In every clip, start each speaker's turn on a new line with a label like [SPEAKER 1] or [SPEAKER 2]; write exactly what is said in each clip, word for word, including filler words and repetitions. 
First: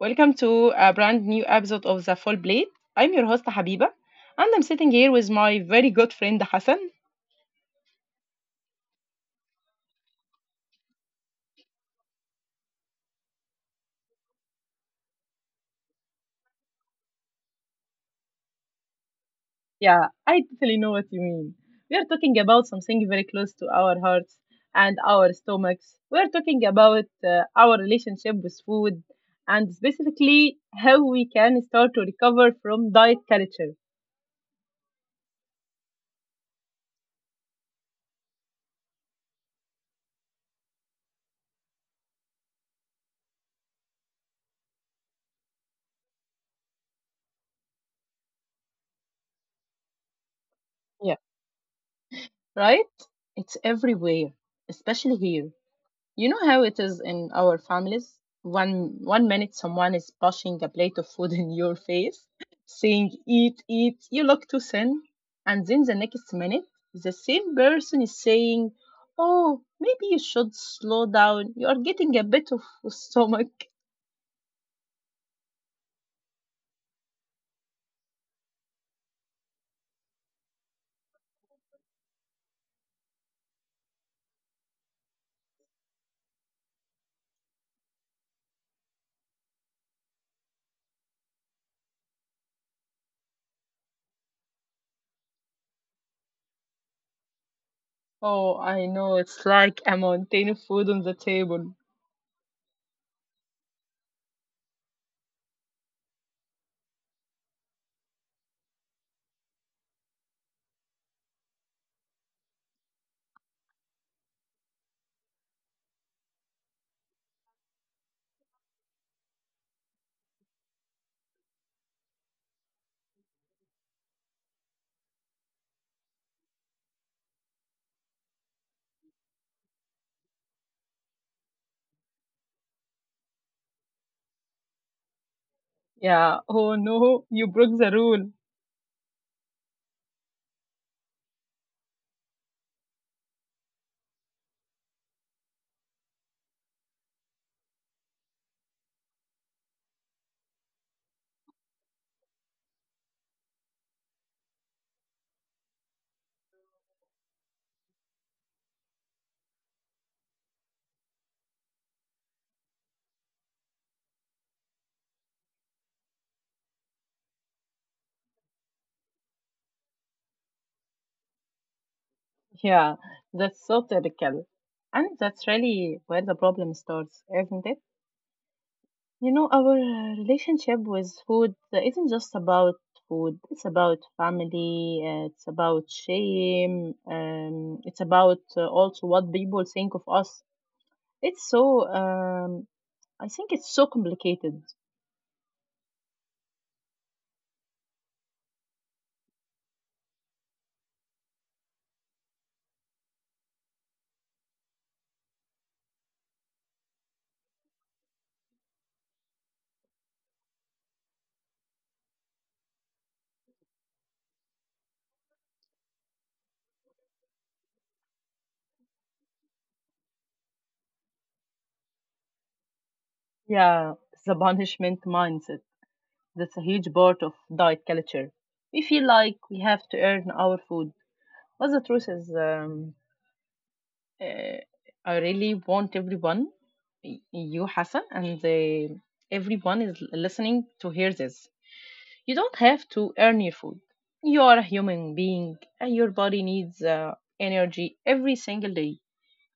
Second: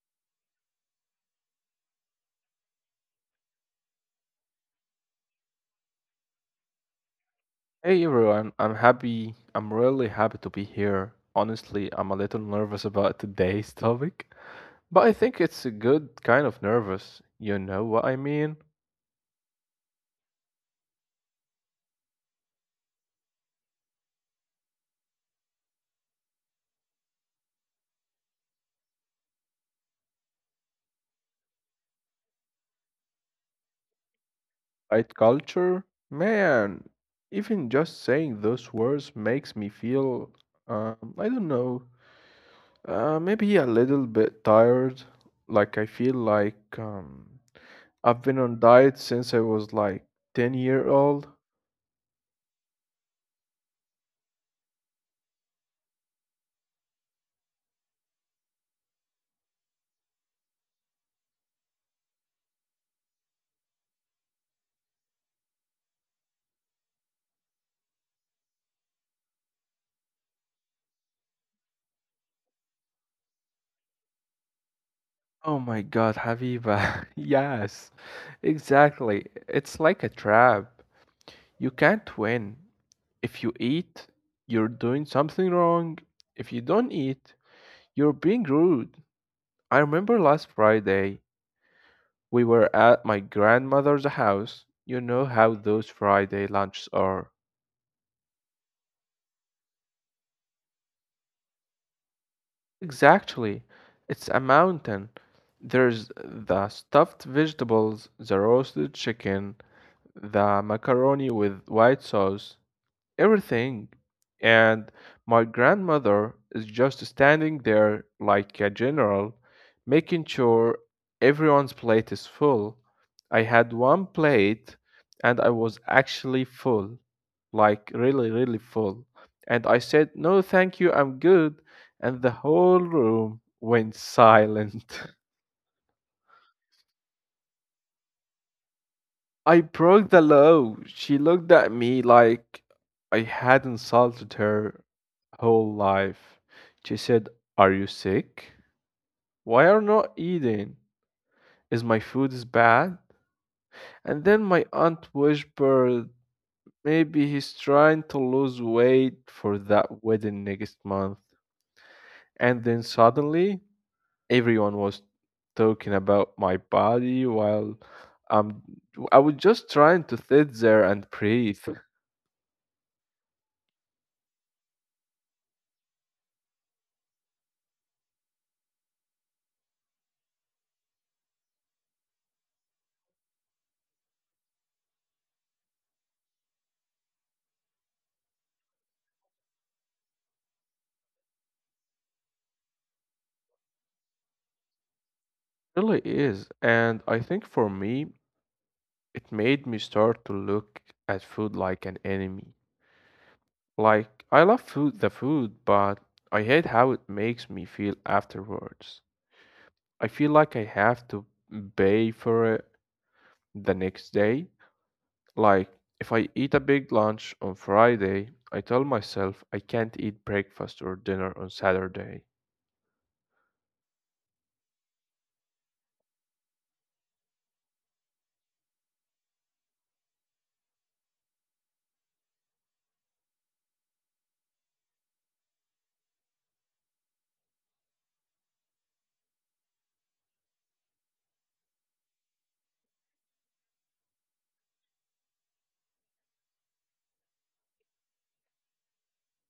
[SPEAKER 1] welcome to a brand new episode of The Full Plate. I'm your host Habiba, and I'm sitting here with my very good friend Hassan.
[SPEAKER 2] Hey everyone, I'm happy. I'm really happy to be here. Honestly, I'm a little nervous about today's topic, but I think it's a good kind of nervous. You know what I mean?
[SPEAKER 1] Yeah, I totally know what you mean. We are talking about something very close to our hearts and our stomachs. We are talking about uh, our relationship with food and specifically how we can start to recover from diet culture.
[SPEAKER 2] Right culture? Man, even just saying those words makes me feel, um, I don't know, uh, maybe a little bit tired. Like I feel like um, I've been on diet since I was like ten year old.
[SPEAKER 1] Right? It's everywhere, especially here. You know how it is in our families? One one minute someone is pushing a plate of food in your face, saying eat, eat, you look too thin. And then the next minute the same person is saying, "Oh, maybe you should slow down. You are getting a bit of stomach."
[SPEAKER 2] Oh my God, Habiba. Yes, exactly. It's like a trap. You can't win. If you eat, you're doing something wrong. If you don't eat, you're being rude. I remember last Friday, we were at my grandmother's house. You know how those Friday lunches are.
[SPEAKER 1] Oh, I know, it's like a mountain of food on the table.
[SPEAKER 2] Exactly. It's a mountain. There's the stuffed vegetables, the roasted chicken, the macaroni with white sauce, everything. And my grandmother is just standing there like a general, making sure everyone's plate is full. I had one plate and I was actually full, like really, really full. And I said, "No, thank you, I'm good." And the whole room went silent.
[SPEAKER 1] Yeah, oh no, you broke the rule.
[SPEAKER 2] I broke the law. She looked at me like I had insulted her whole life. She said, "Are you sick? Why are you not eating? Is my food is bad?" And then my aunt whispered, "Maybe he's trying to lose weight for that wedding next month." And then suddenly, everyone was talking about my body while um, I was just trying to sit there and breathe.
[SPEAKER 1] Yeah, that's so typical. And that's really where the problem starts, isn't it? You know, our uh, relationship with food isn't just about food, it's about family, uh, it's about shame, um, it's about uh, also what people think of us. It's so, um, I think it's so complicated.
[SPEAKER 2] Really is. And I think for me, it made me start to look at food like an enemy. Like, I love food, the food, but I hate how it makes me feel afterwards. I feel like I have to pay for it the next day. Like, if I eat a big lunch on Friday, I tell myself I can't eat breakfast or dinner on Saturday.
[SPEAKER 1] Yeah, the punishment mindset. That's a huge part of diet culture. We feel like we have to earn our food. But the truth is, um, uh, I really want everyone, y- you Hassan, and uh, everyone is listening to hear this. You don't have to earn your food. You are a human being, and your body needs uh, energy every single day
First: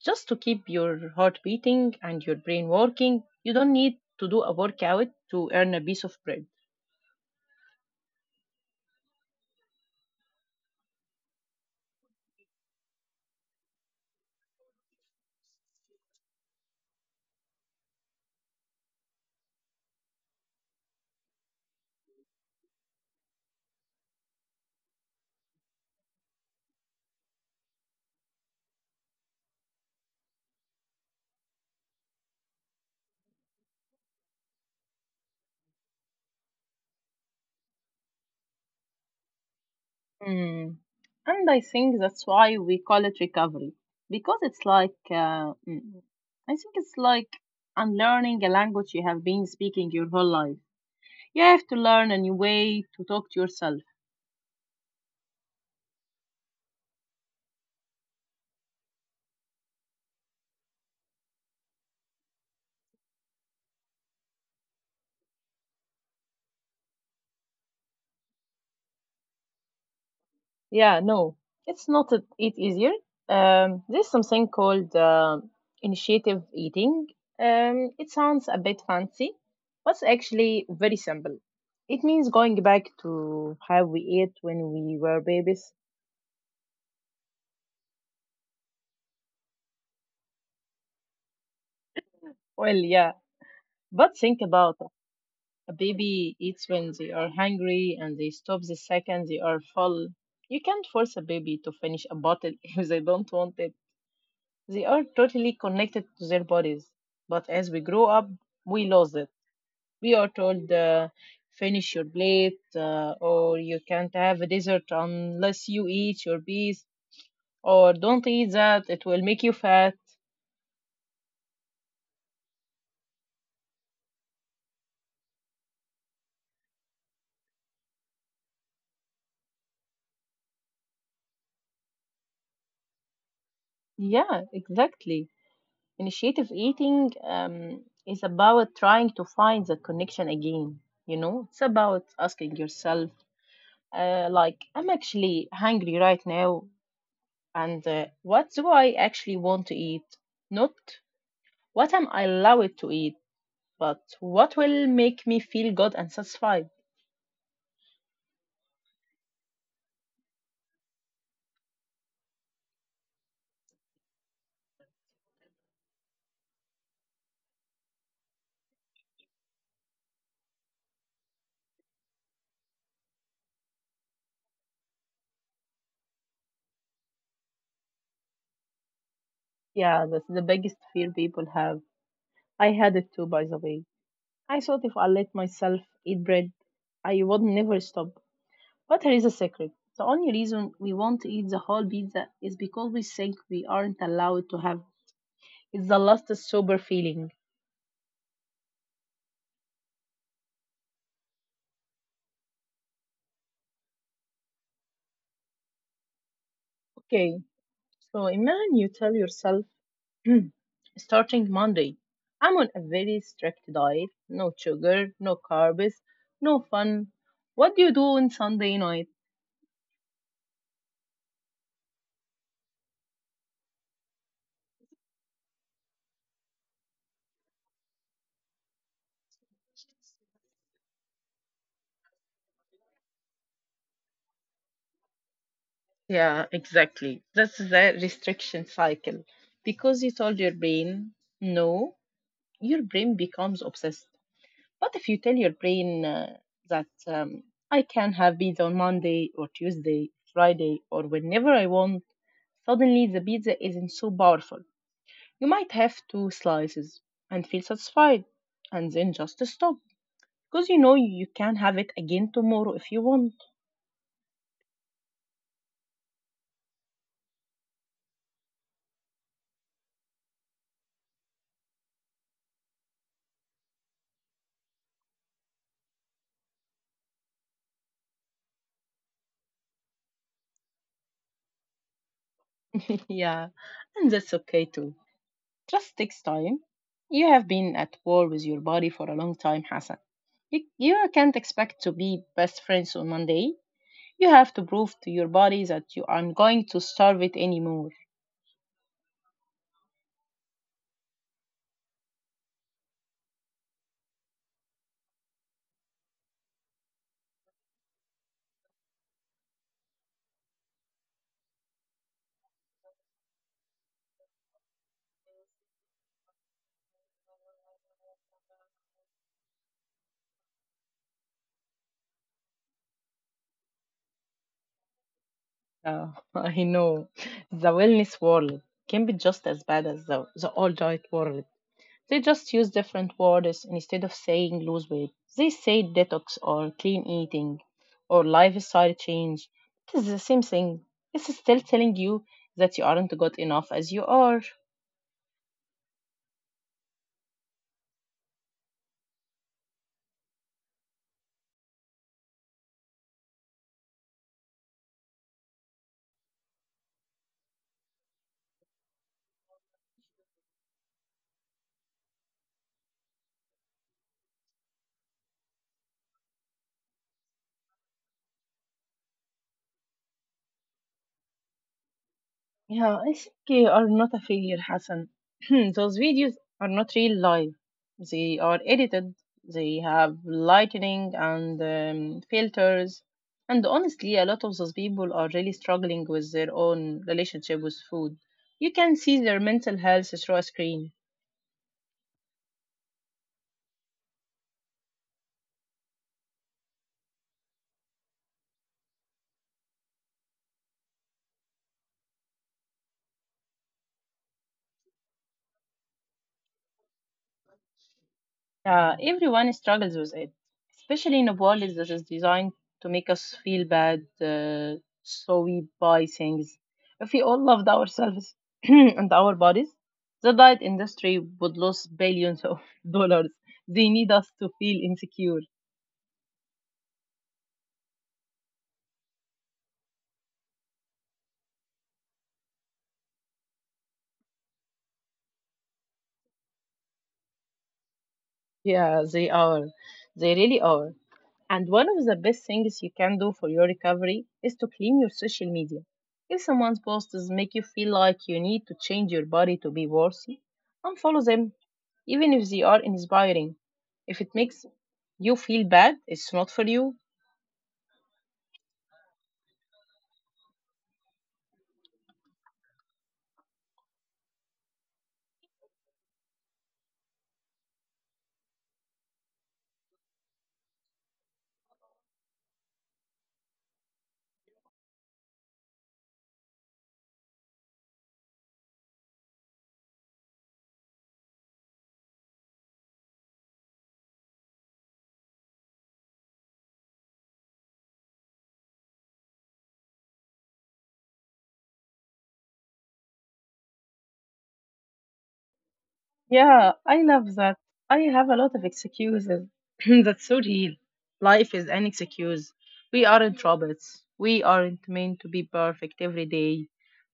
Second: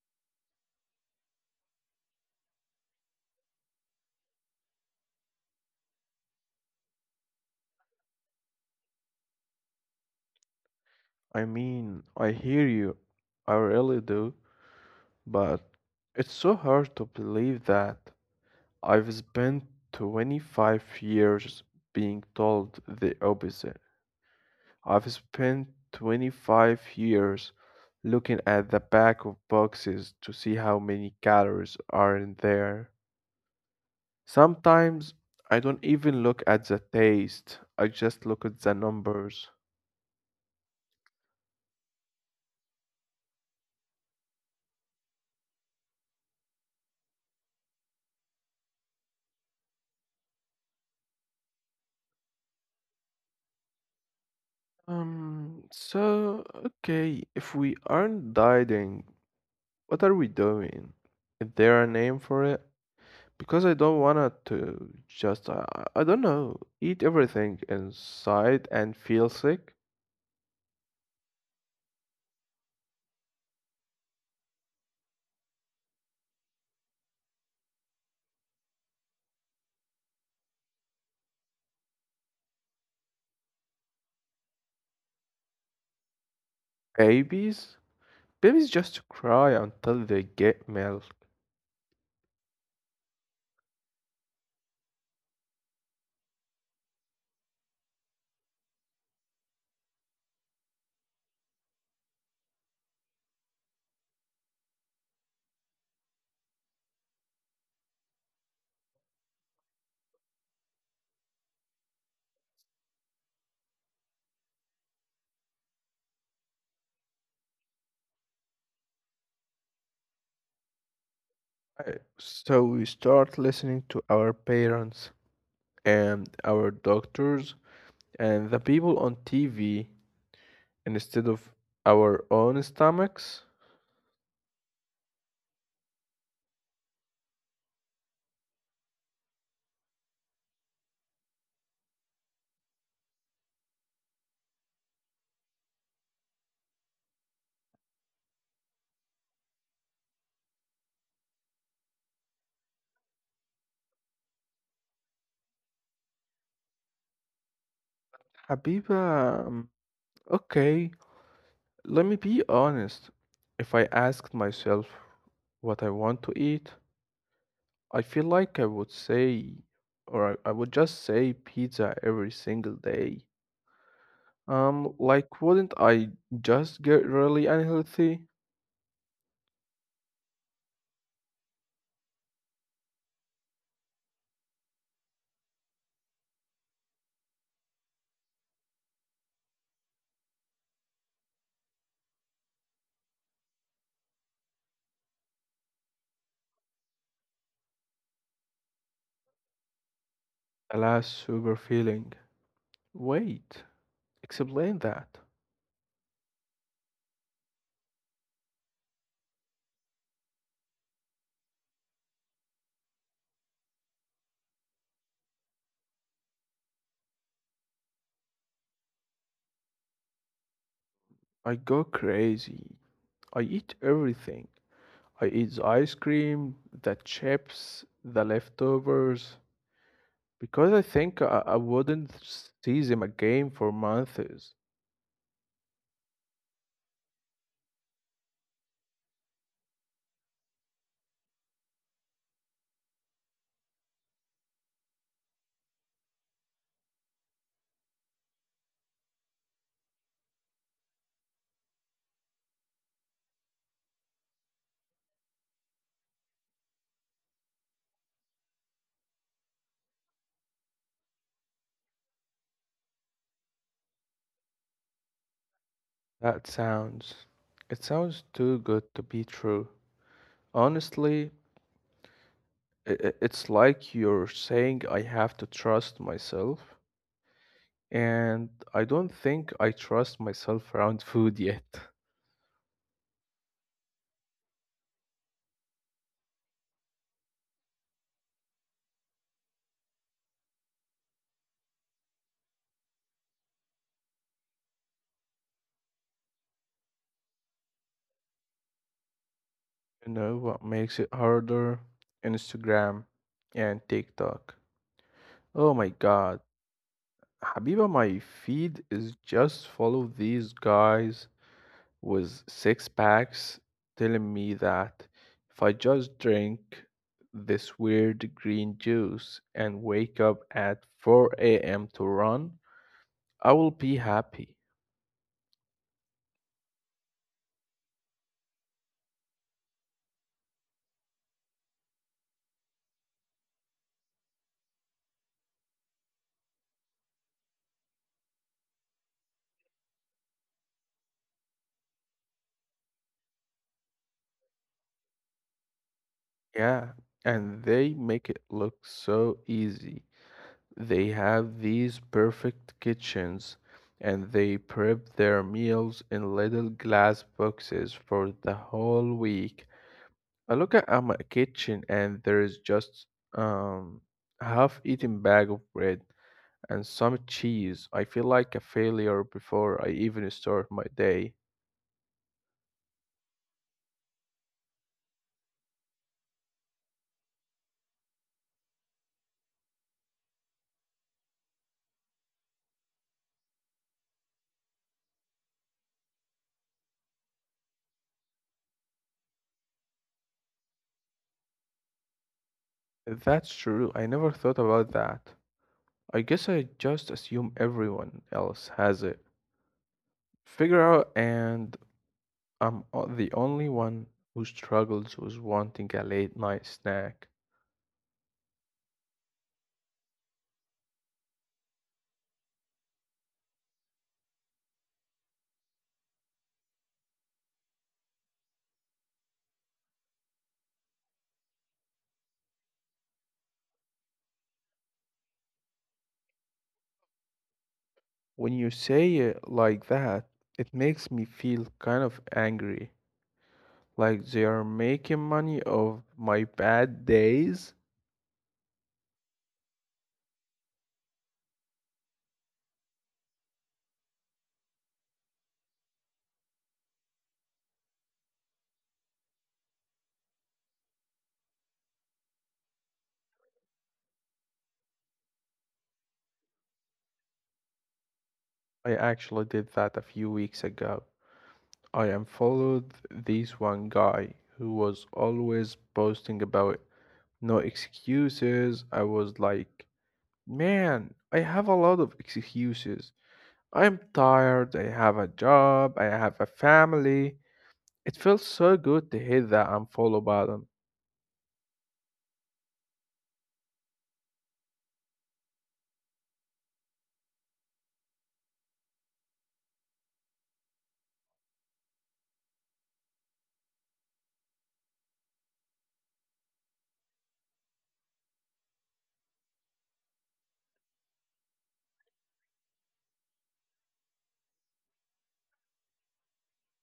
[SPEAKER 1] just to keep your heart beating and your brain working. You don't need to do a workout to earn a piece of bread.
[SPEAKER 2] I mean, I hear you. I really do. But it's so hard to believe that I've spent twenty-five years being told the opposite. I've spent twenty-five years looking at the back of boxes to see how many calories are in there. Sometimes I don't even look at the taste, I just look at the numbers.
[SPEAKER 1] Mm. And I think that's why we call it recovery because it's like, uh, mm, I think it's like unlearning a language you have been speaking your whole life. You have to learn a new way to talk to yourself.
[SPEAKER 2] Um, so, okay, if we aren't dieting, what are we doing? Is there a name for it? Because I don't wanna to just I I I don't know, eat everything inside and feel sick.
[SPEAKER 1] Yeah, no, it's not a, it easier. Um, there's something called uh, initiative eating. Um, it sounds a bit fancy, but it's actually very simple. It means going back to how we ate when we were babies.
[SPEAKER 2] Babies? Babies just cry until they get milk.
[SPEAKER 1] Well, yeah, but think about it. A baby eats when they are hungry and they stop the second they are full. You can't force a baby to finish a bottle if they don't want it. They are totally connected to their bodies. But as we grow up, we lose it. We are told, uh, finish your plate, uh, or you can't have a dessert unless you eat your bees, or don't eat that, it will make you fat.
[SPEAKER 2] I- So we start listening to our parents and our doctors and the people on T V instead of our own stomachs.
[SPEAKER 1] Yeah, exactly. Initiative eating um, is about trying to find that connection again. You know, it's about asking yourself, uh, like, I'm actually hungry right now, and uh, what do I actually want to eat? Not what am I allowed to eat, but what will make me feel good and satisfied.
[SPEAKER 2] Habiba, um, okay, let me be honest. If I asked myself what I want to eat, I feel like I would say, or I, I would just say pizza every single day. Um, like, wouldn't I just get really unhealthy?
[SPEAKER 1] Yeah, that's the biggest fear people have. I had it too, by the way. I thought if I let myself eat bread, I would never stop. But here is a secret. The only reason we want to eat the whole pizza is because we think we aren't allowed to have. It's the last sober feeling.
[SPEAKER 2] Alas, super feeling. Wait, explain that.
[SPEAKER 1] Okay, so imagine you tell yourself, "Hmm, starting Monday, I'm on a very strict diet. No sugar, no carbs, no fun. What do you do on Sunday night?"
[SPEAKER 2] I go crazy. I eat everything. I eat the ice cream, the chips, the leftovers, because I think I, I wouldn't see them again for months.
[SPEAKER 1] Yeah, exactly. That's the restriction cycle. Because you told your brain, "No," your brain becomes obsessed. But if you tell your brain uh, that um, I can have pizza on Monday or Tuesday, Friday, or whenever I want, suddenly the pizza isn't so powerful. You might have two slices and feel satisfied, and then just stop because you know you can have it again tomorrow if you want.
[SPEAKER 2] That sounds, it sounds too good to be true. Honestly, i- i- it's like you're saying I have to trust myself, and I don't think I trust myself around food yet.
[SPEAKER 1] Yeah, and that's okay too. Trust takes time. You have been at war with your body for a long time, Hassan. You, you can't expect to be best friends on Monday. You have to prove to your body that you aren't going to starve it anymore.
[SPEAKER 2] You know what makes it harder? Instagram and TikTok. Oh my God. Habiba, my feed is just full of these guys with six packs telling me that if I just drink this weird green juice and wake up at four a m to run, I will be happy.
[SPEAKER 1] Uh, I know. The wellness world can be just as bad as the, the all diet world. They just use different words instead of saying lose weight. They say detox or clean eating or lifestyle change. It is the same thing. It's still telling you that you aren't good enough as you are.
[SPEAKER 2] Yeah, and they make it look so easy. They have these perfect kitchens and they prep their meals in little glass boxes for the whole week. I look at at my kitchen and there is just um, a half-eaten bag of bread and some cheese. I feel like a failure before I even start my day.
[SPEAKER 1] Yeah, I think they are not a failure, Hassan. Those videos are not real live. They are edited. They have lighting and um, filters. And honestly, a lot of those people are really struggling with their own relationship with food. You can see their mental health through a screen.
[SPEAKER 2] That's true. I never thought about that. I guess I just assume everyone else has it Figure out, and I'm o- the only one who struggles with wanting a late night snack.
[SPEAKER 1] Yeah, everyone struggles with it, especially in a world that is designed to make us feel bad, uh, so we buy things. If we all loved ourselves and our bodies, the diet industry would lose billions of dollars. They need us to feel insecure.
[SPEAKER 2] When you say it like that, it makes me feel kind of angry. Like they are making money of my bad days.
[SPEAKER 1] Yeah, they are. They really are. And one of the best things you can do for your recovery is to clean your social media. If someone's posts make you feel like you need to change your body to be worthy, unfollow them even if they are inspiring. If it makes you feel bad, it's not for you.
[SPEAKER 2] I actually did that a few weeks ago. I unfollowed this one guy who was always posting about no excuses. I was like, man, I have a lot of excuses. I'm tired, I have a job, I have a family. It feels so good to hit that unfollow button.
[SPEAKER 1] Yeah, I love that. I have a lot of excuses. That's so real. Life is an excuse. We aren't robots. We aren't meant to be perfect every day.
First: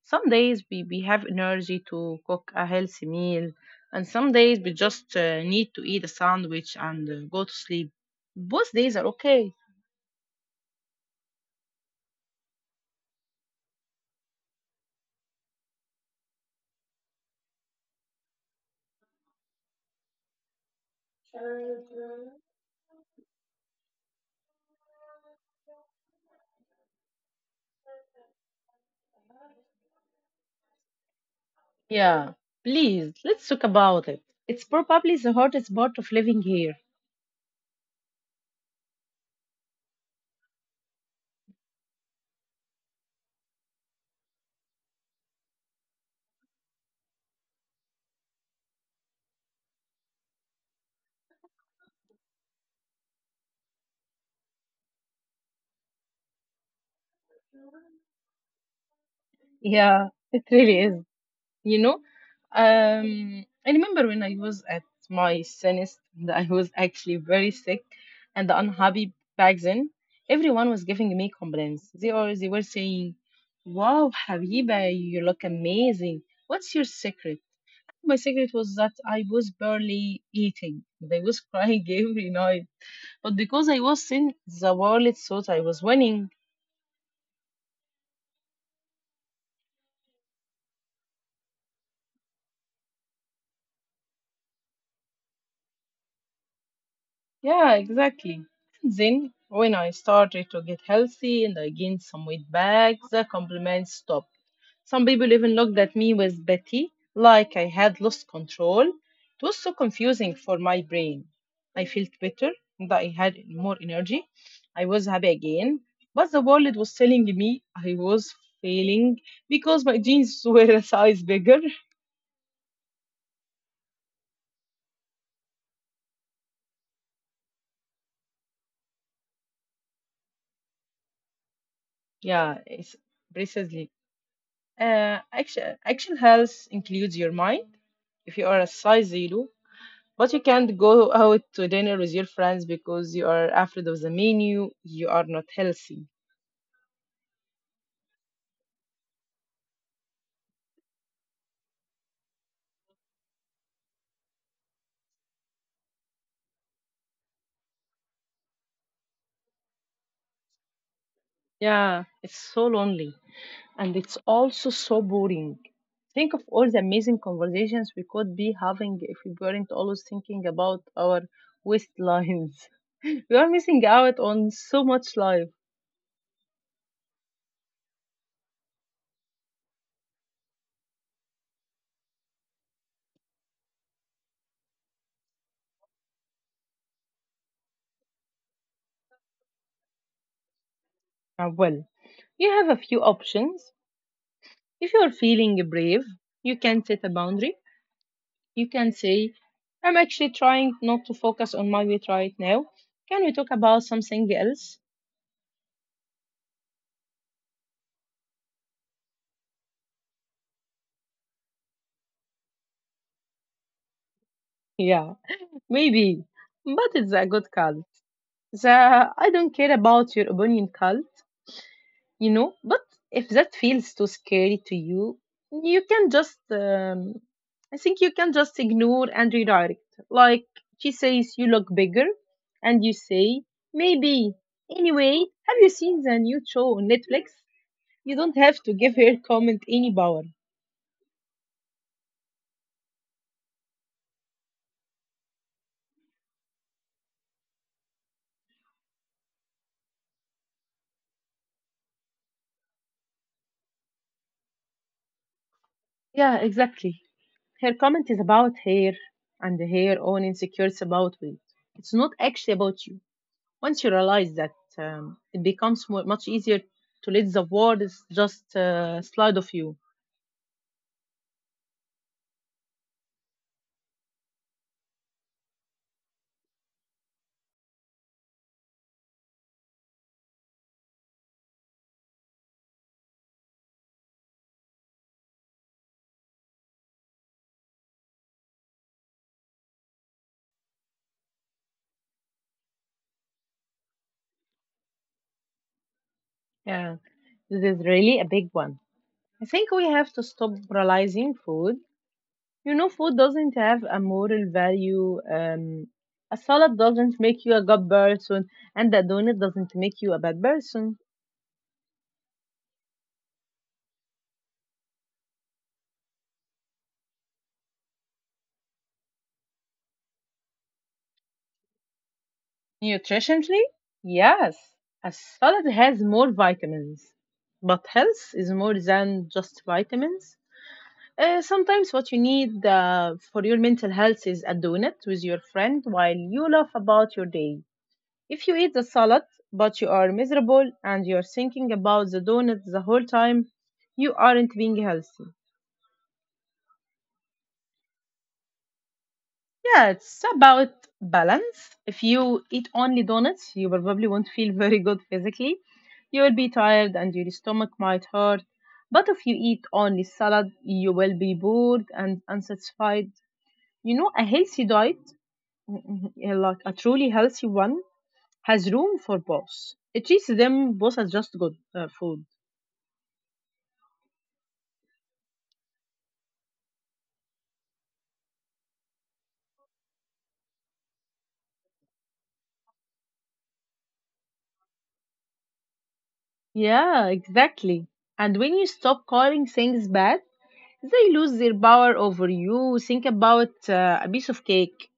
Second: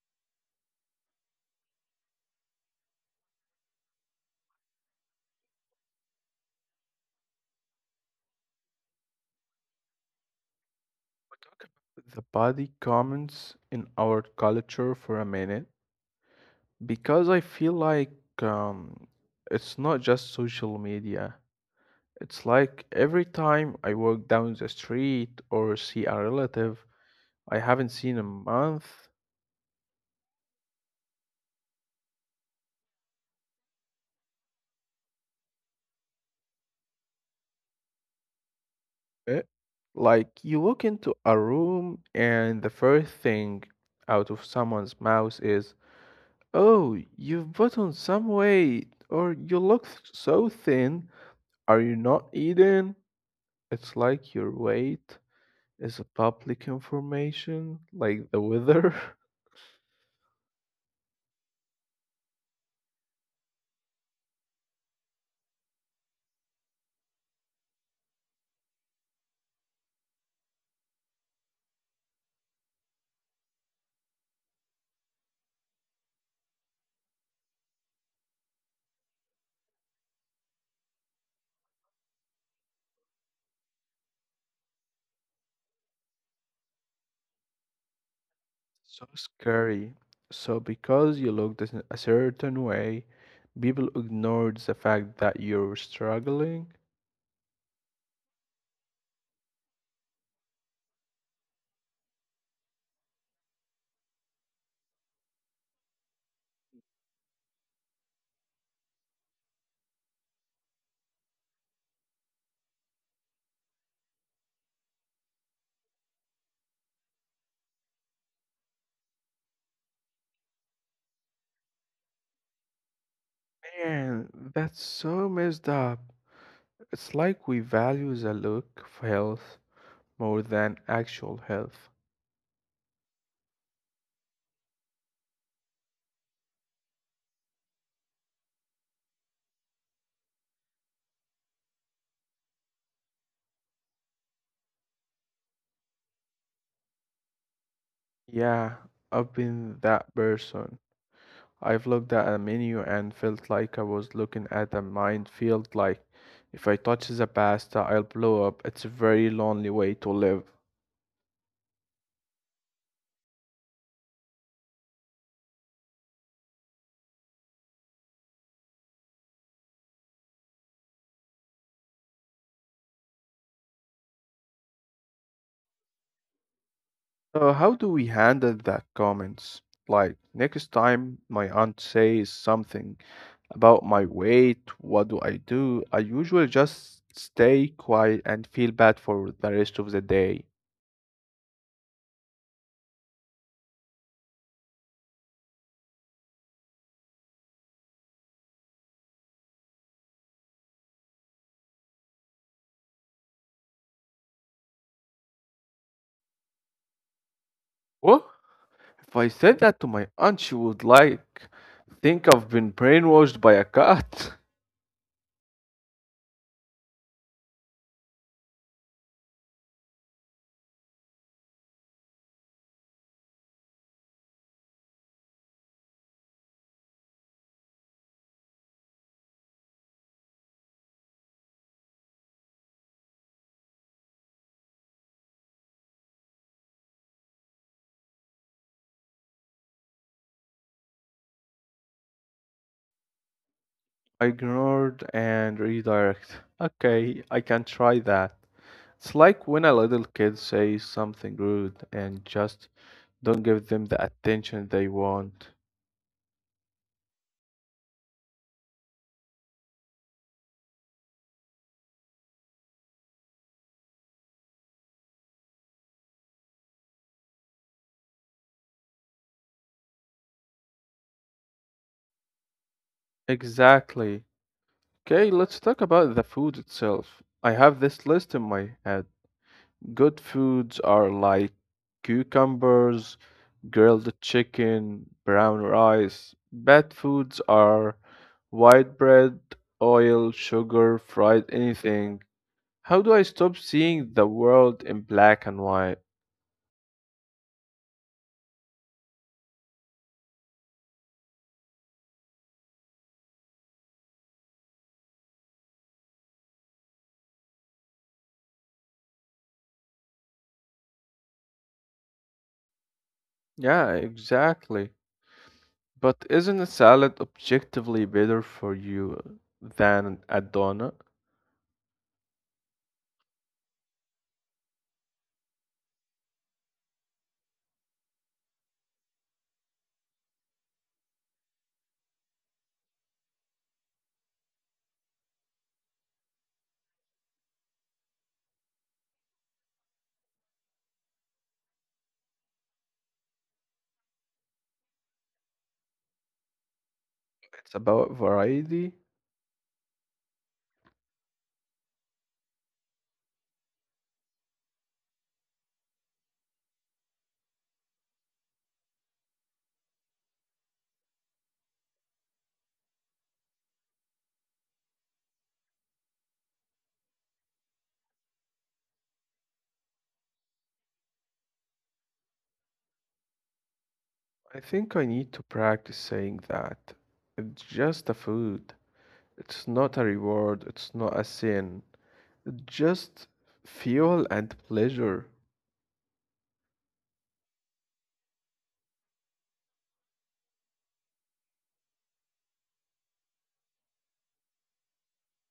[SPEAKER 1] Some days we, we have energy to cook a healthy meal, and some days we just uh, need to eat a sandwich and uh, go to sleep. Both days are okay.
[SPEAKER 2] The body comments in our culture for a minute. Because I feel like um, it's not just social media. It's like every time I walk down the street or see a relative I haven't seen in a month,
[SPEAKER 1] Yeah, please, let's talk about it. It's probably the hardest part of living here.
[SPEAKER 2] eh, like you walk into a room and the first thing out of someone's mouth is, "Oh, you've put on some weight," or "You look so thin. Are you not eating?" It's like your weight is a public information like the weather.
[SPEAKER 1] Yeah, it really is. You know, um, I remember when I was at my sinist, and I was actually very sick and unhappy back then. Everyone was giving me compliments. They or they were saying, "Wow, Habiba, you look amazing. What's your secret?" My secret was that I was barely eating, and I was crying every night, but because I was in, the world thought I was winning.
[SPEAKER 2] So scary. So because you looked a a certain way, people ignored the fact that you're struggling.
[SPEAKER 1] Yeah, exactly. And then, when I started to get healthy and I gained some weight back, the compliments stopped. Some people even looked at me with pity, like I had lost control. It was so confusing for my brain. I felt better, that I had more energy. I was happy again. But the world was telling me I was failing because my jeans were a size bigger.
[SPEAKER 2] Man, that's so messed up. It's like we value the look of health more than actual health.
[SPEAKER 1] Yeah, it's precisely. Uh, action, action health includes your mind. If you are a size zero, but you can't go out to dinner with your friends because you are afraid of the menu, you are not healthy.
[SPEAKER 2] Yeah, I've been that person. I've looked at a menu and felt like I was looking at a minefield. Like, if I touch the pasta, I'll blow up. It's a very lonely way to live.
[SPEAKER 1] Yeah, it's so lonely and it's also so boring. Think of all the amazing conversations we could be having if we weren't always thinking about our waistlines. We are missing out on so much life.
[SPEAKER 2] So, how do we handle that comments? Like, next time my aunt says something about my weight, what do I do? I usually just stay quiet and feel bad for the rest of the day.
[SPEAKER 1] Uh, well, you have a few options. If you are feeling brave, you can set a boundary. You can say, "I'm actually trying not to focus on my weight right now. Can we talk about something else?"
[SPEAKER 2] What if I said that to my aunt, she would like think I've been brainwashed by a cat.
[SPEAKER 1] Yeah, maybe. But it's a good call. The "I don't care about your opinion" call, you know. But if that feels too scary to you, you can just, um, I think you can just ignore and redirect. Like she says, "You look bigger," and you say, "Maybe. Anyway, have you seen the new show on Netflix?" You don't have to give her comment any power.
[SPEAKER 2] Ignored and redirect. Okay, I can try that. It's like when a little kid says something rude and just don't give them the attention they want.
[SPEAKER 1] Yeah, exactly. Her comment is about her and her own insecurities about weight. It's not actually about you. Once you realize that, um, it becomes more, much easier to let the world is just uh, slide of you.
[SPEAKER 2] Exactly. Okay, let's talk about the food itself. I have this list in my head. Good foods are like cucumbers, grilled chicken, brown rice. Bad foods are white bread, oil, sugar, fried anything. How do I stop seeing the world in black and white?
[SPEAKER 1] Yeah. This is really a big one. I think we have to stop realizing food. You know, food doesn't have a moral value. Um, a salad doesn't make you a good person, and a donut doesn't make you a bad person.
[SPEAKER 2] Yeah, exactly. But isn't a salad objectively better for you than a donut?
[SPEAKER 1] Nutritionally, yes, a salad has more vitamins, but health is more than just vitamins. Uh, sometimes what you need uh, for your mental health is a donut with your friend while you laugh about your day. If you eat the salad but you are miserable and you're thinking about the donut the whole time, you aren't being healthy.
[SPEAKER 2] It's about variety.
[SPEAKER 1] Yeah, it's about balance. If you eat only donuts, you probably won't feel very good physically. You will be tired and your stomach might hurt. But if you eat only salad, you will be bored and unsatisfied. You know, a healthy diet, like a truly healthy one, has room for both. It treats them both as just good uh, food.
[SPEAKER 2] I think I need to practice saying that. It's just a food. It's not a reward. It's not a sin. It's just fuel and pleasure.
[SPEAKER 1] Yeah, exactly. And when you stop calling things bad, they lose their power over you. Think about uh, a piece of cake.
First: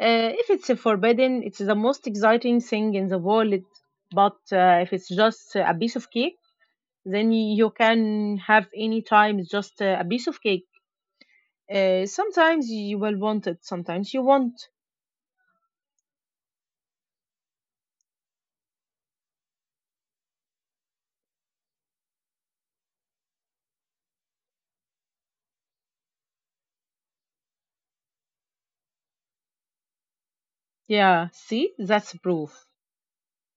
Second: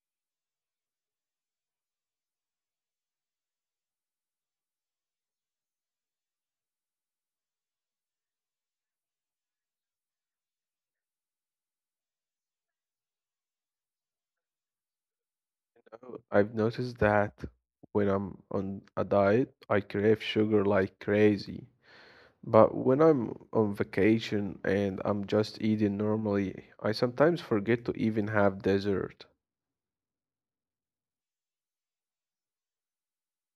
[SPEAKER 1] Uh, if it's forbidden, it's the most exciting thing in the world. But uh, if it's just a piece of cake, then you can have any time just a piece of cake. Uh, sometimes you will want it, sometimes you won't.
[SPEAKER 2] Oh, I've noticed that when I'm on a diet, I crave sugar like crazy. But when I'm on vacation and I'm just eating normally, I sometimes forget to even have dessert.
[SPEAKER 1] Yeah, see, that's proof.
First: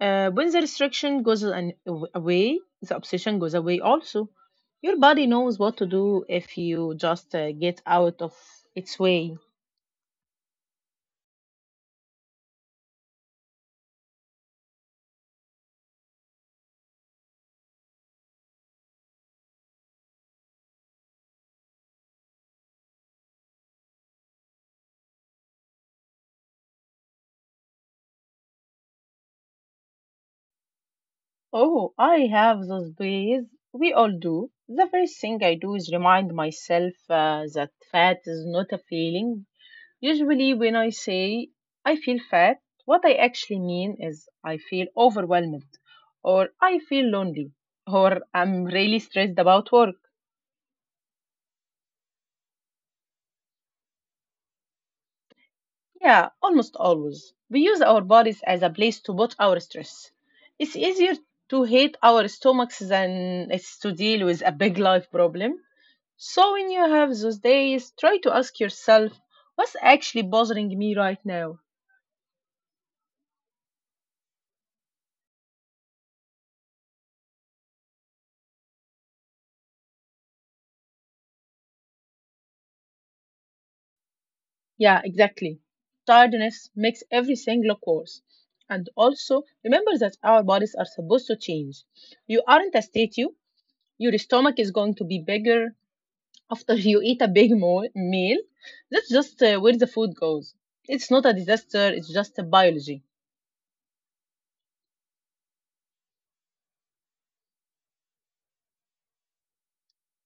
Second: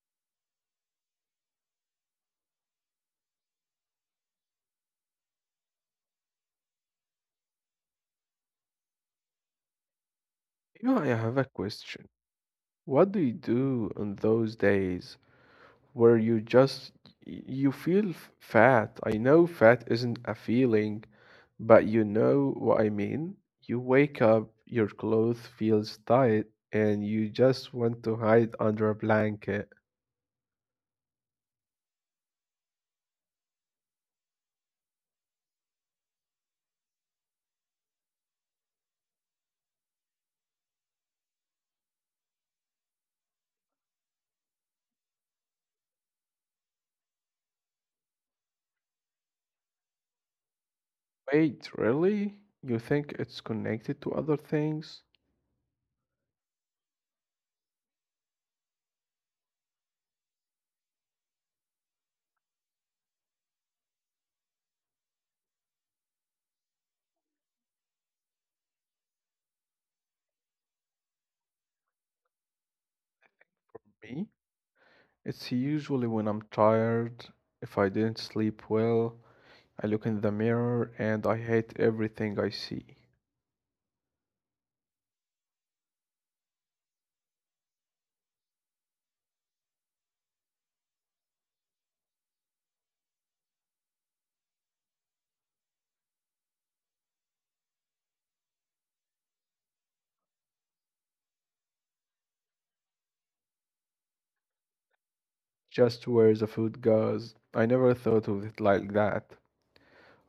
[SPEAKER 1] Uh, when the restriction goes an- away, the obsession goes away also. Your body knows what to do if you just uh, get out of its way.
[SPEAKER 2] You know, I have a question. What do you do on those days where you just y- you feel f- fat? I know fat isn't a feeling, but you know what I mean. You wake up, your clothes feels tight, and you just want to hide under a blanket.
[SPEAKER 1] Oh, I have those days. We all do. The first thing I do is remind myself uh, that fat is not a feeling. Usually, when I say I feel fat, what I actually mean is I feel overwhelmed, or I feel lonely, or I'm really stressed about work.
[SPEAKER 2] Wait, really? You think it's connected to other things?
[SPEAKER 1] Yeah, almost always. We use our bodies as a place to put our stress. It's easier to hate our stomachs than it's to deal with a big life problem. So when you have those days, try to ask yourself, what's actually bothering me right now?
[SPEAKER 2] Me? It's usually when I'm tired, if I didn't sleep well, I look in the mirror and I hate everything I see.
[SPEAKER 1] Yeah, exactly. Tiredness makes everything look worse. And also, remember that our bodies are supposed to change. You aren't a statue. Your stomach is going to be bigger after you eat a big mo- meal. That's just uh, where the food goes. It's not a disaster, it's just a biology.
[SPEAKER 2] Just where the food goes. I never thought of it like that.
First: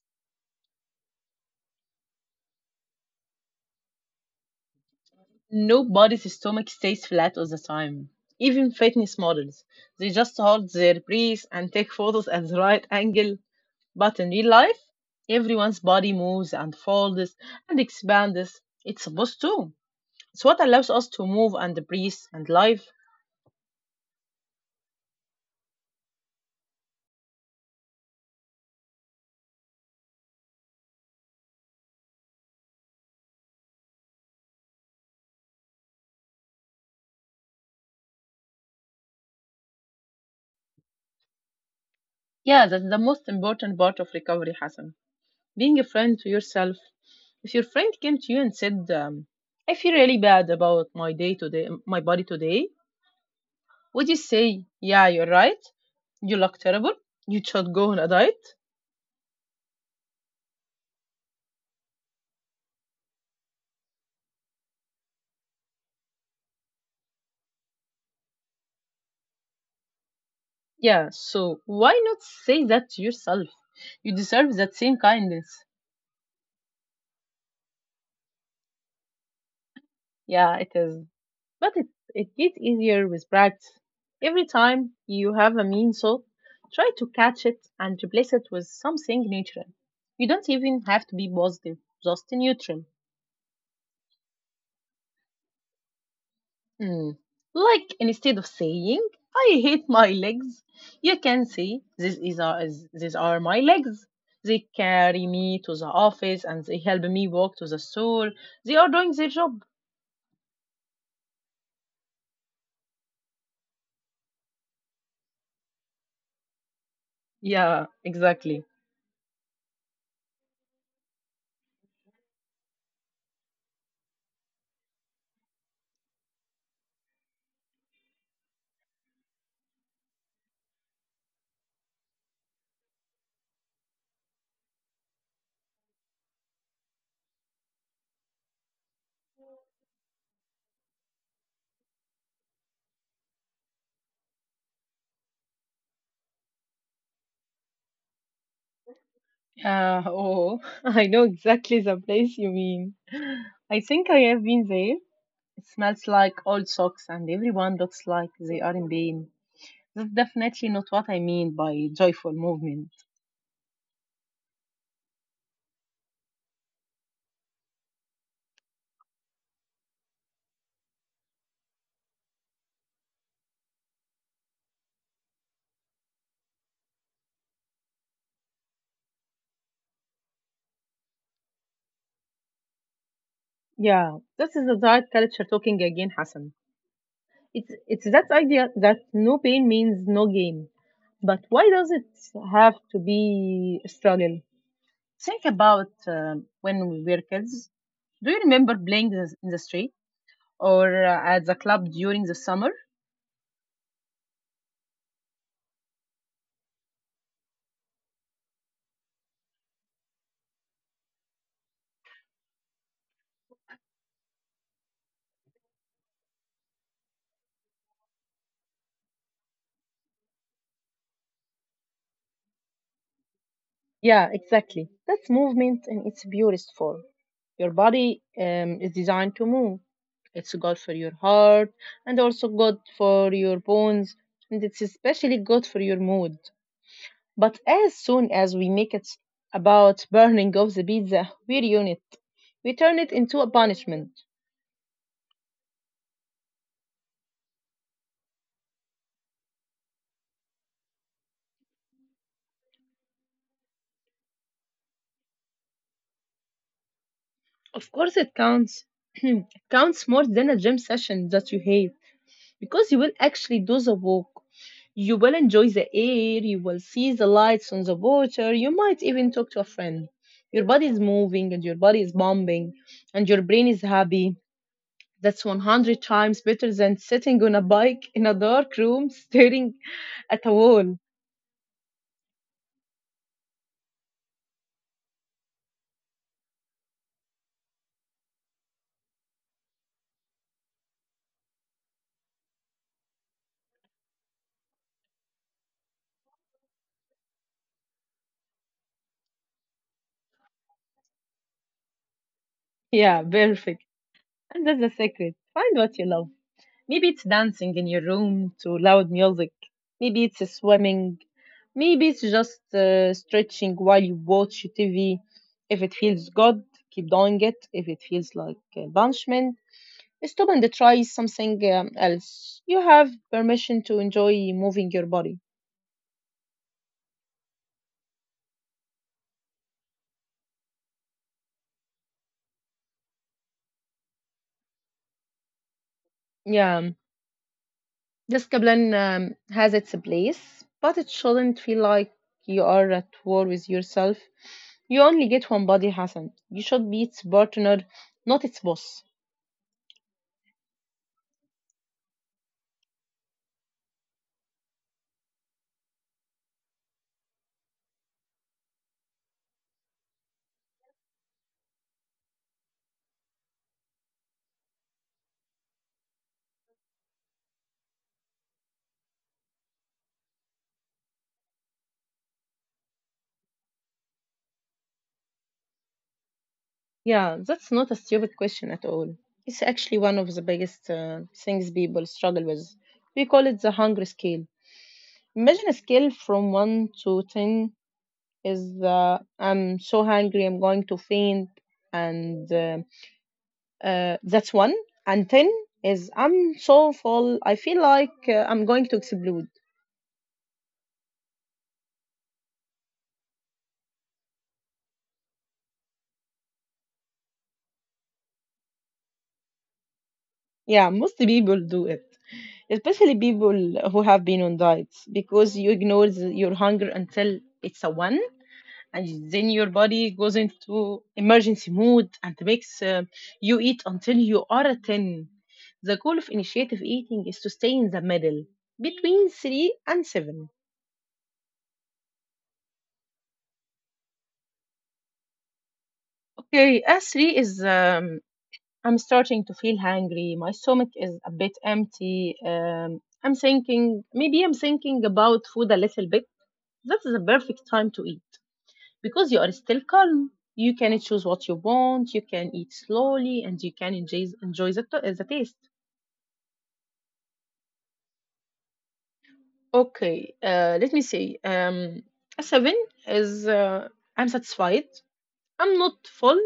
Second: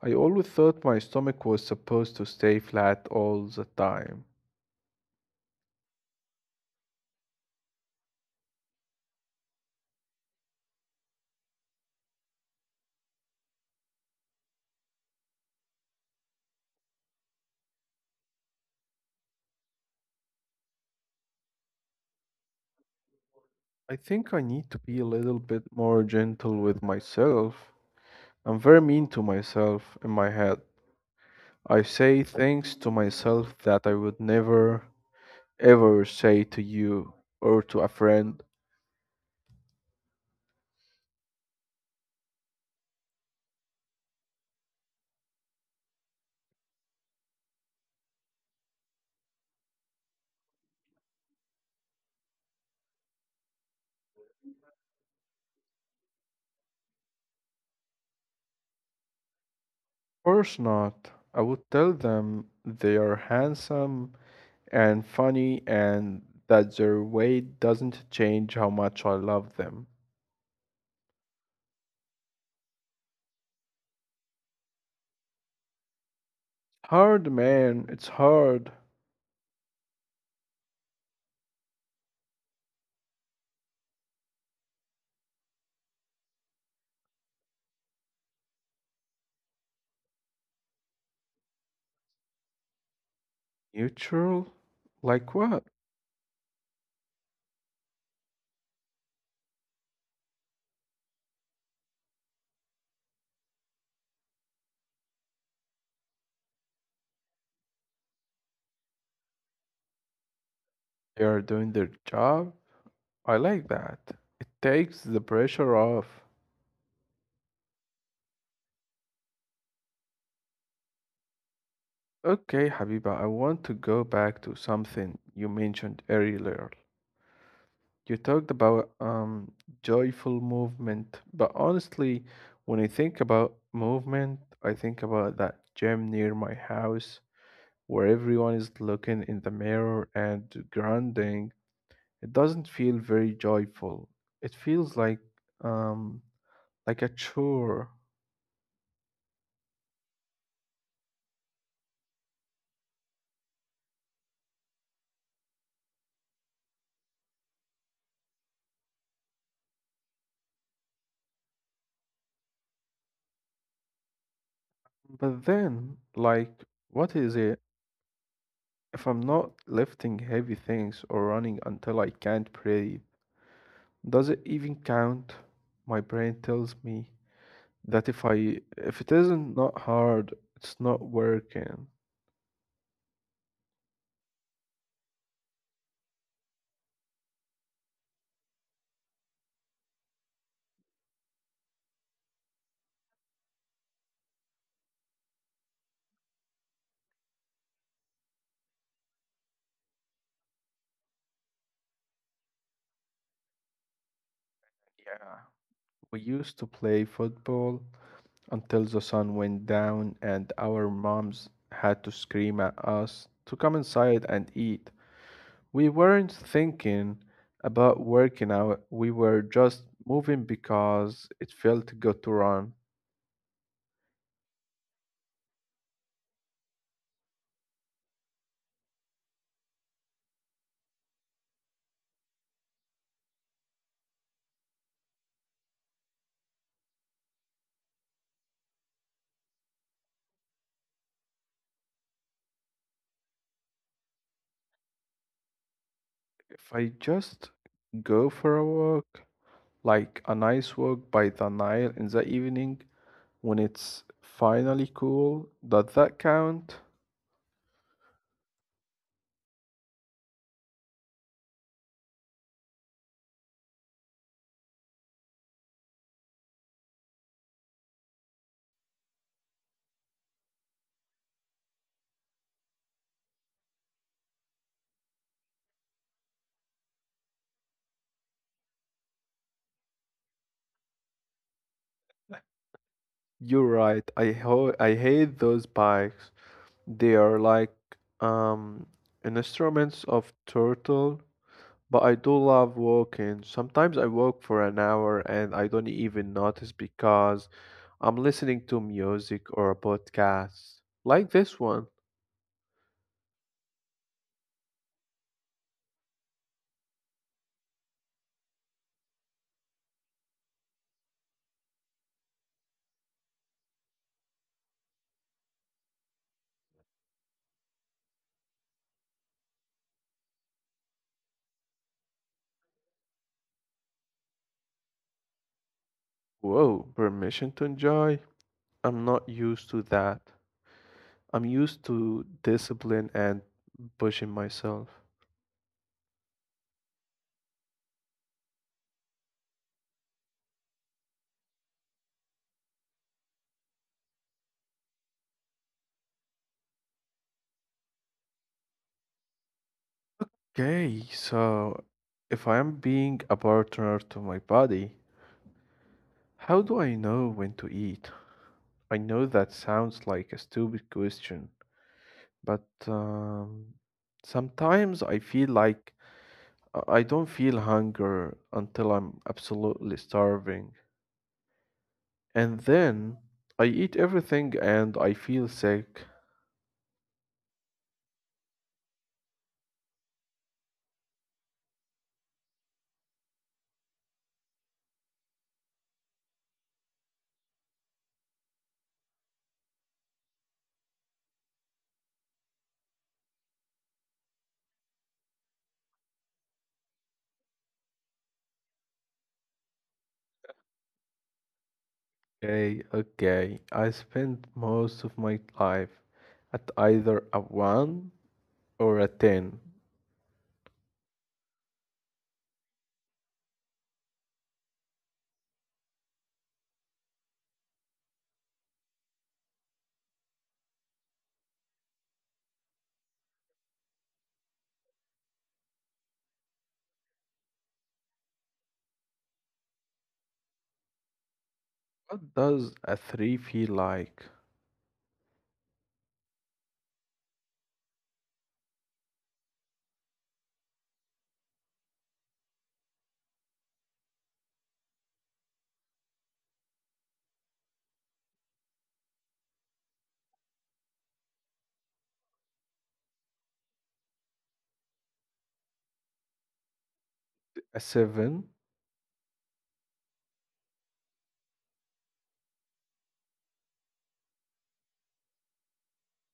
[SPEAKER 2] I always thought my stomach was supposed to stay flat all the time.
[SPEAKER 1] Nobody's stomach stays flat all the time. Even fitness models, they just hold their breath and take photos at the right angle. But in real life, everyone's body moves and folds and expands. It's supposed to. It's what allows us to move and breathe and live.
[SPEAKER 2] I think I need to be a little bit more gentle with myself. I'm very mean to myself in my head. I say things to myself that I would never, ever say to you or to a friend.
[SPEAKER 1] Yeah, that's the most important part of recovery, Hassan. Being a friend to yourself. If your friend came to you and said, um, I feel really bad about my day today, my body today, would you say, yeah, you're right, you look terrible, you should go on a diet?
[SPEAKER 2] Course not. I would tell them they are handsome and funny and that their weight doesn't change how much I love them.
[SPEAKER 1] Yeah, so why not say that to yourself? You deserve that same kindness.
[SPEAKER 2] Hard, man, it's hard.
[SPEAKER 1] Yeah, it is. But it, it gets easier with practice. Every time you have a mean thought, try to catch it and replace it with something neutral. You don't even have to be positive, just neutral.
[SPEAKER 2] Neutral? Like what?
[SPEAKER 1] Hmm. Like instead of saying "I hate my legs," you can say "This is a, is- these are my legs. They carry me to the office and they help me walk to the store. They are doing their job."
[SPEAKER 2] They are doing their job? I like that. It takes the pressure off.
[SPEAKER 1] Yeah, exactly.
[SPEAKER 2] Okay, Habiba, I want to go back to something you mentioned earlier. You talked about um, joyful movement, but honestly, when I think about movement, I think about that gym near my house where everyone is looking in the mirror and grinding. It doesn't feel very joyful. It feels like um, like a chore.
[SPEAKER 1] Uh, oh, I know exactly the place you mean. I think I have been there. It smells like old socks, and everyone looks like they are in pain. That's definitely not what I mean by joyful movement.
[SPEAKER 2] But then, like, what is it if I'm not lifting heavy things or running until I can't breathe? Does it even count? My brain tells me that if I if it isn't not hard, it's not working.
[SPEAKER 1] Yeah, this is the diet culture talking again, Hassan. It's it's that idea that no pain means no gain. But why does it have to be a struggle? Think about um when we were kids. Do you remember playing the- in the street or uh, at the club during the summer?
[SPEAKER 2] Yeah. We used to play football until the sun went down and our moms had to scream at us to come inside and eat. We weren't thinking about working out. We were just moving because it felt good to run.
[SPEAKER 1] Yeah, exactly. That's movement in its purest form. Your body um, is designed to move. It's good for your heart and also good for your bones, and it's especially good for your mood. But as soon as we make it about burning off the pizza, we ruin it. We turn it into a punishment.
[SPEAKER 2] If I just go for a walk, like a nice walk by the Nile in the evening, when it's finally cool. Does that count?
[SPEAKER 1] Of course, it counts. It counts more than a gym session that you hate because you will actually do the walk. You will enjoy the air, you will see the lights on the water, you might even talk to a friend. Your body is moving and your body is bombing and your brain is happy. That's a hundred times better than sitting on a bike in a dark room staring at a wall.
[SPEAKER 2] You're right. I ho I hate those bikes. They are like um instruments of turtle, but I do love walking. Sometimes I walk for an hour and I don't even notice because I'm listening to music or a podcast. Like this one.
[SPEAKER 1] Yeah, perfect. And that's the secret. Find what you love. Maybe it's dancing in your room to loud music. Maybe it's swimming. Maybe it's just uh, stretching while you watch T V. If it feels good, keep doing it. If it feels like uh, punishment, stop and try something um, else. You have permission to enjoy moving your body.
[SPEAKER 2] Whoa, permission to enjoy? I'm not used to that. I'm used to discipline and pushing myself.
[SPEAKER 1] Yeah, discipline um, has its place, but it shouldn't feel like you are at war with yourself. You only get one body, Hassan. You should be its partner, not its boss.
[SPEAKER 2] Okay, so if I am being a partner to my body, how do I know when to eat? I know that sounds like a stupid question, but um, sometimes I feel like I I don't feel hunger until I'm absolutely starving. And then I eat everything and I feel sick.
[SPEAKER 1] Yeah, that's not a stupid question at all. It's actually one of the biggest uh, things people struggle with. We call it the hunger scale. Imagine a scale from one to ten is the I'm so hungry, I'm going to faint, and uh, Uh, that's one. And ten is I'm so full. I feel like uh, I'm going to explode.
[SPEAKER 2] Okay, okay. I spend most of my life at either a one or a ten.
[SPEAKER 1] Yeah, most people do it, especially people who have been on diets because you ignore the- your hunger until it's a one and then your body goes into emergency mode and makes uh, you eat until you are a ten. The goal of initiative eating is to stay in the middle between three and seven.
[SPEAKER 2] What does a three feel like?
[SPEAKER 1] Okay, S three is um, I'm starting to feel hungry. My stomach is a bit empty. Um, I'm thinking, maybe I'm thinking about food a little bit. That is a perfect time to eat because you are still calm. You can choose what you want. You can eat slowly and you can enjoy, enjoy the, to- the taste.
[SPEAKER 2] A seven?
[SPEAKER 1] Okay, uh, let me see. Um, a seven is uh, I'm satisfied. I'm not full,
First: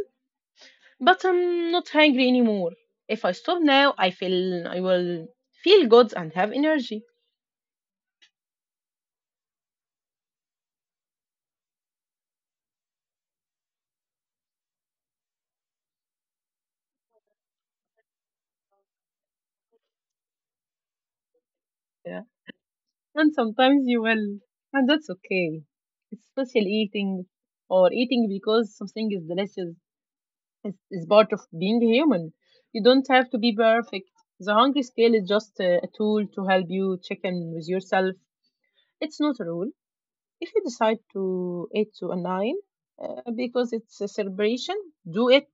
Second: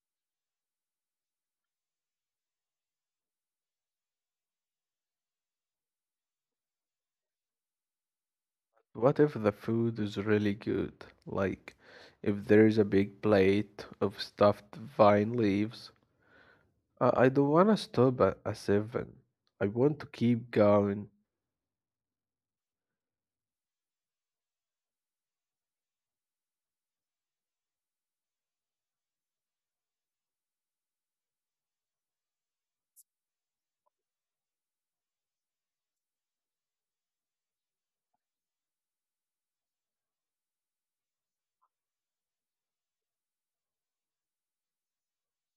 [SPEAKER 1] but I'm not hungry anymore. If I stop now, I feel I will feel good and have energy.
[SPEAKER 2] What if the food is really good? Like, if there is a big plate of stuffed vine leaves, I I don't want to stop at a seven. I want to keep going.
[SPEAKER 1] Yeah. And sometimes you will, and that's okay. It's social eating or eating because something is delicious is, is part of being human. You don't have to be perfect. The hungry scale is just a, a tool to help you check in with yourself. It's not a rule. If you decide to eat to a nine uh, because it's a celebration, do it.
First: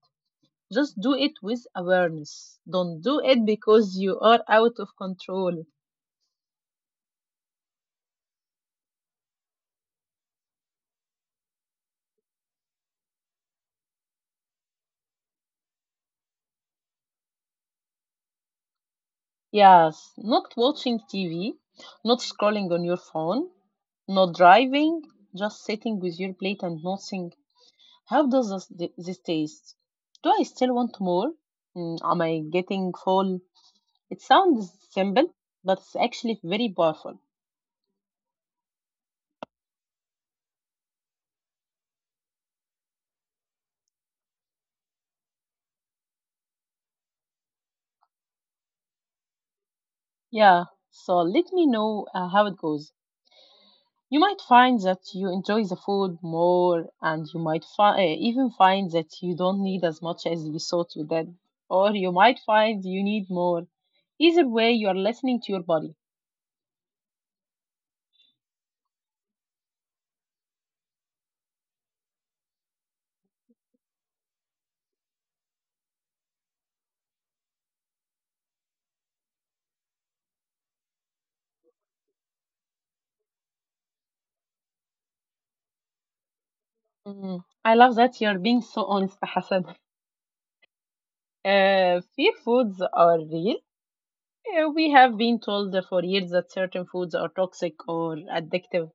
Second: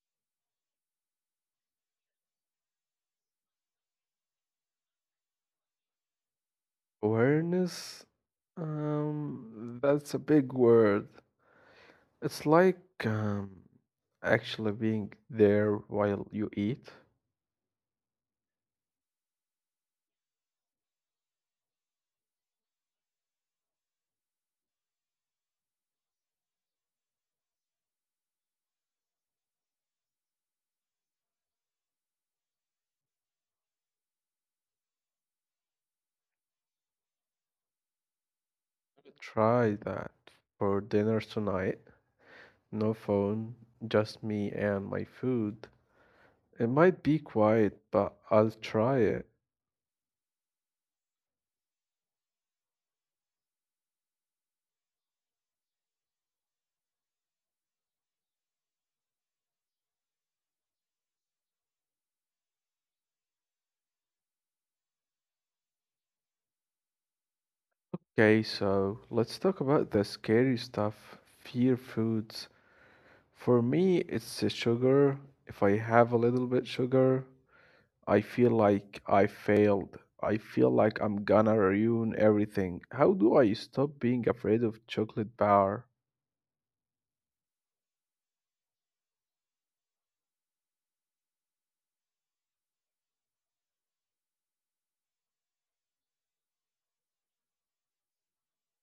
[SPEAKER 1] Just do it with awareness. Don't do it because you are out of control.
[SPEAKER 2] Awareness? Um, that's a big word. It's like um, actually being there while you eat.
[SPEAKER 1] Yes, not watching T V, not scrolling on your phone, not driving, just sitting with your plate and noticing how does this, this taste? Do I still want more? Mm, am I getting full? It sounds simple, but it's actually very powerful.
[SPEAKER 2] Try that for dinner tonight. No phone, just me and my food. It might be quiet, but I'll try it.
[SPEAKER 1] Yeah, so let me know uh, how it goes. You might find that you enjoy the food more, and you might fi- eh, even find that you don't need as much as you thought you did, or you might find you need more. Either way, you are listening to your body.
[SPEAKER 2] Okay, so let's talk about the scary stuff, fear foods. For me, it's the sugar. If I have a little bit sugar, I feel like I failed. I feel like I'm gonna ruin everything. How do I stop being afraid of chocolate bar?
[SPEAKER 1] Mm. I love that you're being so honest, Hassan. Uh, fear foods are real. Uh, we have been told for years that certain foods are toxic or addictive,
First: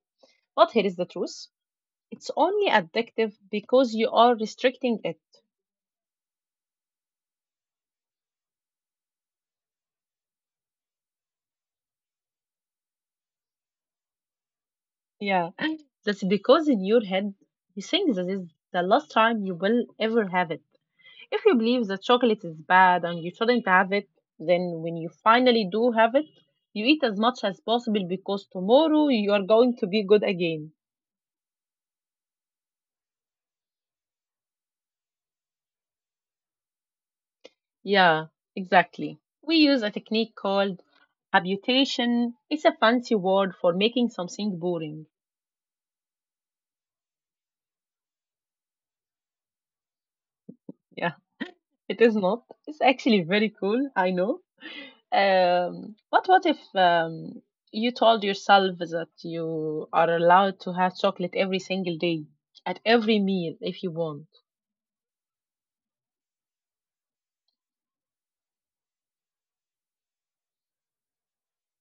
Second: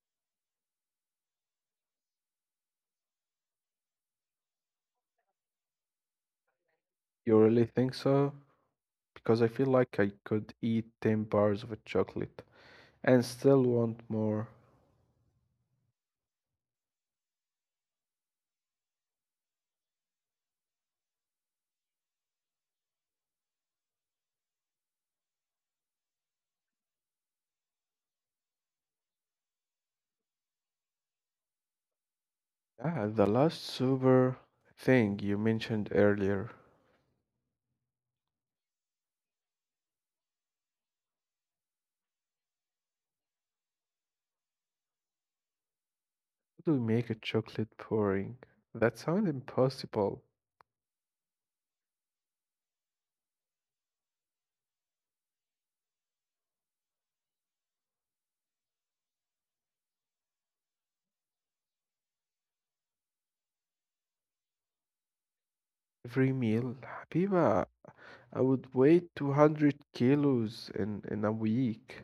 [SPEAKER 1] but here is the truth. It's only addictive because you are restricting it.
[SPEAKER 2] You really think so? Because I feel like I could eat ten bars of chocolate and still want more.
[SPEAKER 1] Yeah, that's because in your head you think that is the last time you will ever have it. If you believe that chocolate is bad and you shouldn't have it, then when you finally do have it, you eat as much as possible because tomorrow you are going to be good again.
[SPEAKER 2] Yeah, the last super thing you mentioned earlier.
[SPEAKER 1] Yeah, exactly. We use a technique called habitation. It's a fancy word for making something boring.
[SPEAKER 2] How do we make a chocolate pouring? That sounds impossible.
[SPEAKER 1] Yeah, it is not. It's actually very cool, I know. Um, but what if um, you told yourself that you are allowed to have chocolate every single day, at every meal, if you want?
[SPEAKER 2] Every meal, Habiba, I would weigh two hundred kilos in, in a week.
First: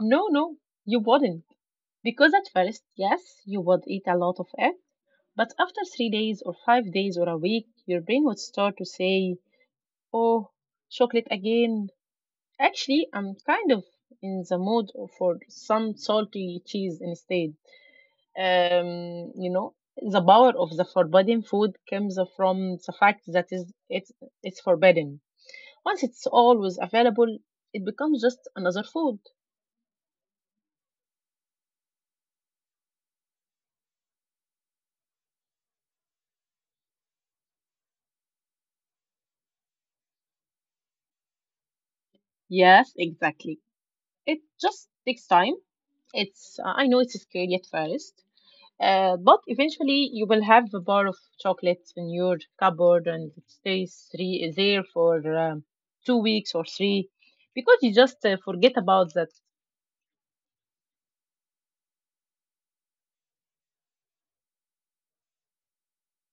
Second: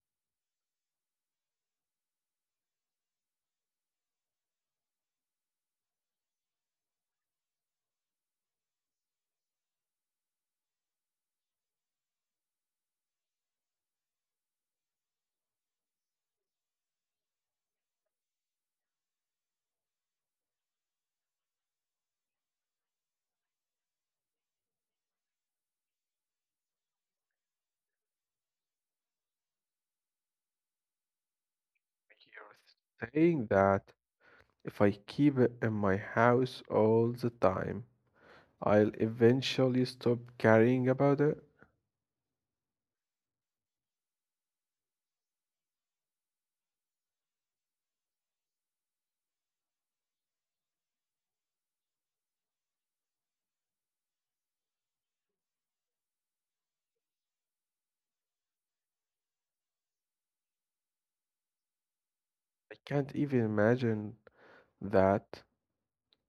[SPEAKER 1] No, no, you wouldn't. Because at first, yes, you would eat a lot of it. But after three days or five days or a week, your brain would start to say, oh, chocolate again. Actually, I'm kind of in the mood for some salty cheese instead. um, you know the power of the forbidden food comes from the fact that is it's it's forbidden. Once it's always available, it becomes just another food.
[SPEAKER 2] You're saying that if I keep it in my house all the time, I'll eventually stop caring about it.
[SPEAKER 1] Yes, exactly. It just takes time. It's uh, I know it's scary at first, uh, but eventually you will have a bar of chocolates in your cupboard and it stays three there for um, two weeks or three because you just uh, forget about that.
[SPEAKER 2] I can't even imagine that.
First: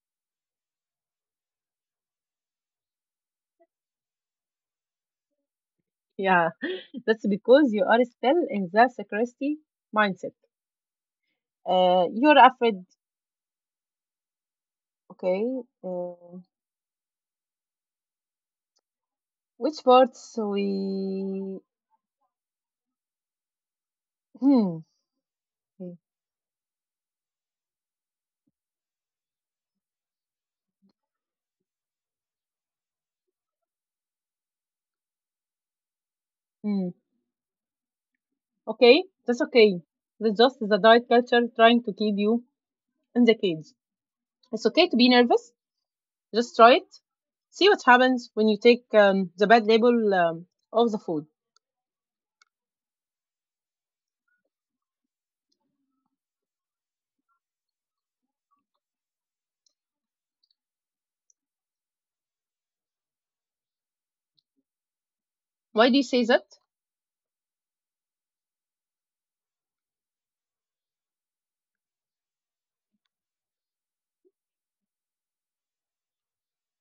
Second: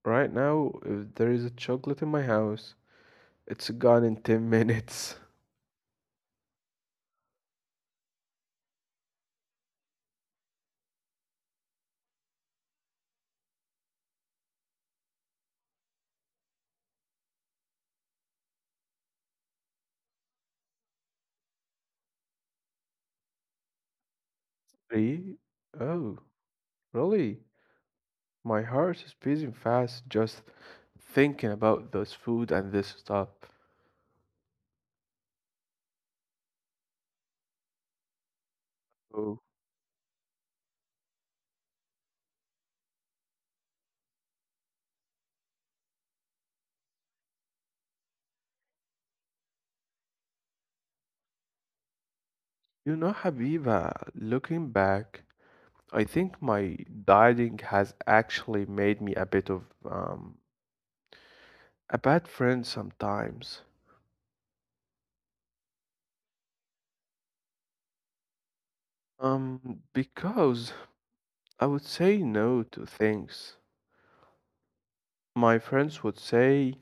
[SPEAKER 2] Right now, if there is a chocolate in my house, it's gone in ten minutes.
[SPEAKER 1] Yeah, that's because you are still in the scarcity mindset. Uh, you're afraid, okay, uh, which parts we. Hmm.
[SPEAKER 2] Three?
[SPEAKER 1] Hmm.
[SPEAKER 2] Oh, really? My heart is beating fast just thinking about this food and this stuff.
[SPEAKER 1] Hmm. Okay, that's
[SPEAKER 2] Oh,
[SPEAKER 1] okay. That's just the diet culture trying to keep you in the cage. It's okay to be nervous. Just try it. See what happens when you take um, the bad label um, of the food.
[SPEAKER 2] you know, Habiba, looking back, I think my dieting has actually made me a bit of um a bad friend sometimes.
[SPEAKER 1] Why do you say that?
[SPEAKER 2] Um, because I would say no to things. My friends would say,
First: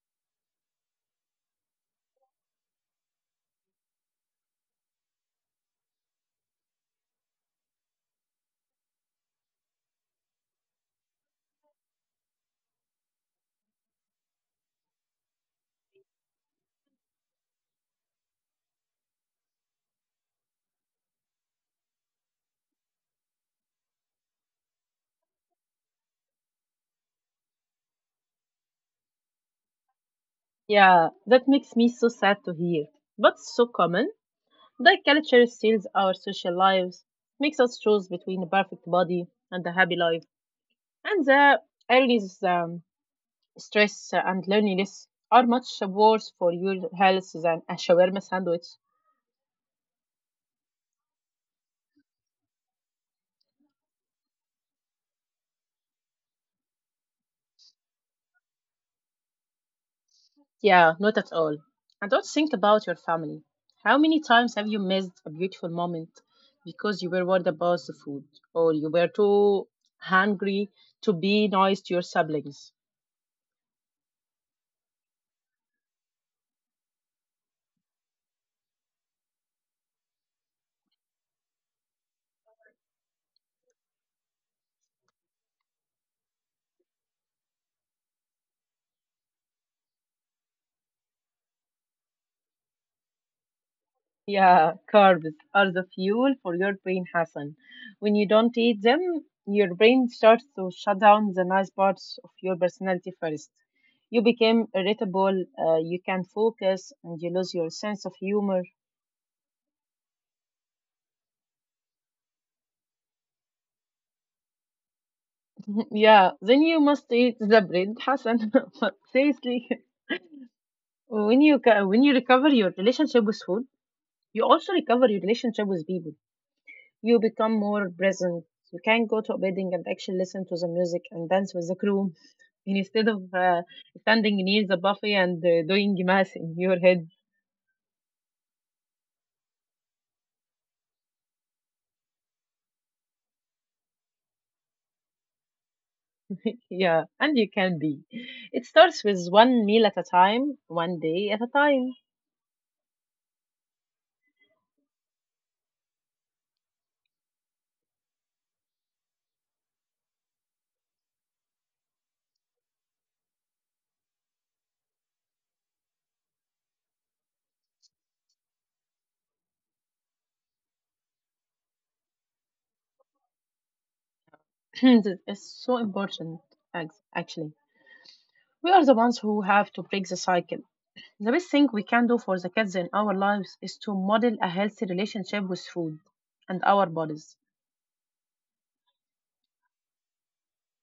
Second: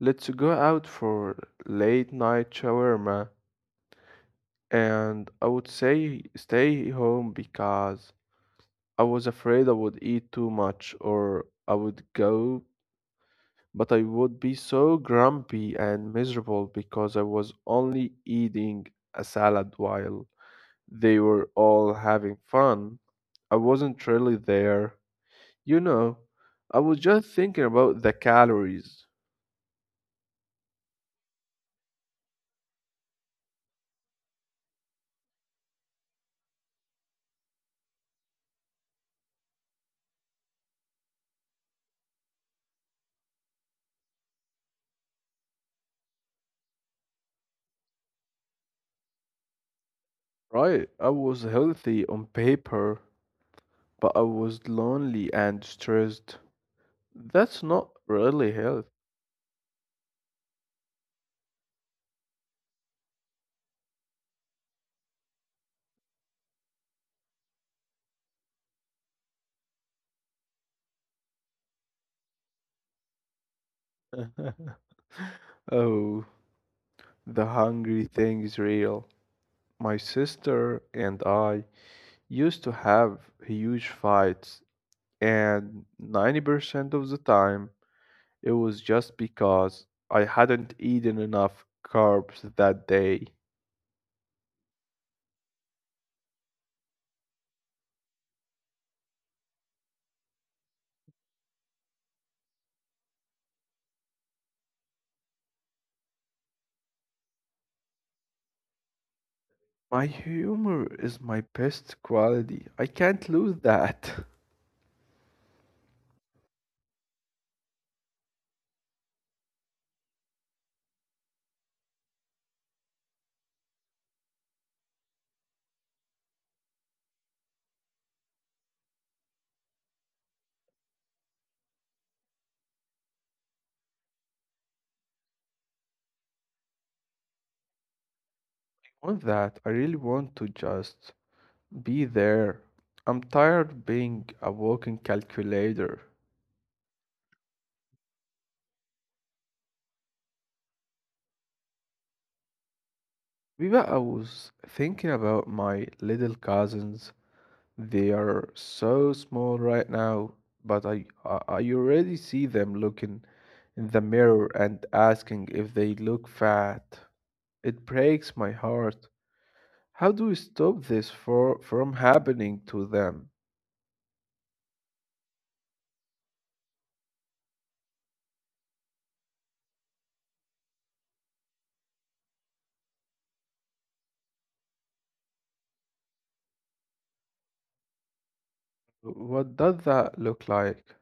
[SPEAKER 2] "Let's go out for late night shawarma." And I would say stay home because I was afraid I would eat too much, or I would go, but I would be so grumpy and miserable because I was only eating a salad while they were all having fun. I wasn't really there. You know, I was just thinking about the calories,
[SPEAKER 1] Yeah, that makes me so sad to hear, but so common. Diet culture steals our social lives, makes us choose between a perfect body and a happy life. And the earliest um, stress and loneliness are much worse for your health than a shawarma sandwich.
[SPEAKER 2] right? I was healthy on paper, but I was lonely and stressed. That's not really healthy.
[SPEAKER 1] Yeah, not at all. And don't think about your family. How many times have you missed a beautiful moment because you were worried about the food or you were too hungry to be nice to your siblings?
[SPEAKER 2] Oh, the hungry thing is real. My sister and I used to have huge fights, and ninety percent of the time it was just because I hadn't eaten enough carbs that day.
[SPEAKER 1] Yeah, carbs are the fuel for your brain, Hassan. When you don't eat them, your brain starts to shut down the nice parts of your personality first. You become irritable, uh, you can't focus, and you lose your sense of humor.
[SPEAKER 2] My humor is my best quality. I can't lose that.
[SPEAKER 1] yeah, then you must eat the bread, Hassan. But seriously, when you ca- when you recover your relationship with food, you also recover your relationship with people. You become more present. You can go to a wedding and actually listen to the music and dance with the crew instead of uh, standing near the buffet and uh, doing math in your head.
[SPEAKER 2] I want that. I really want to just be there. I'm tired of being a walking calculator.
[SPEAKER 1] Yeah, and you can be. It starts with one meal at a time, one day at a time.
[SPEAKER 2] Viva, I was thinking about my little cousins. They are so small right now, but I, I, I already see them looking in the mirror and asking if they look fat. It breaks my heart. How do we stop this for, from happening to them?
[SPEAKER 1] This is so important, ac- actually. We are the ones who have to break the cycle. The best thing we can do for the kids in our lives is to model a healthy relationship with food and our bodies.
[SPEAKER 2] What does that look like?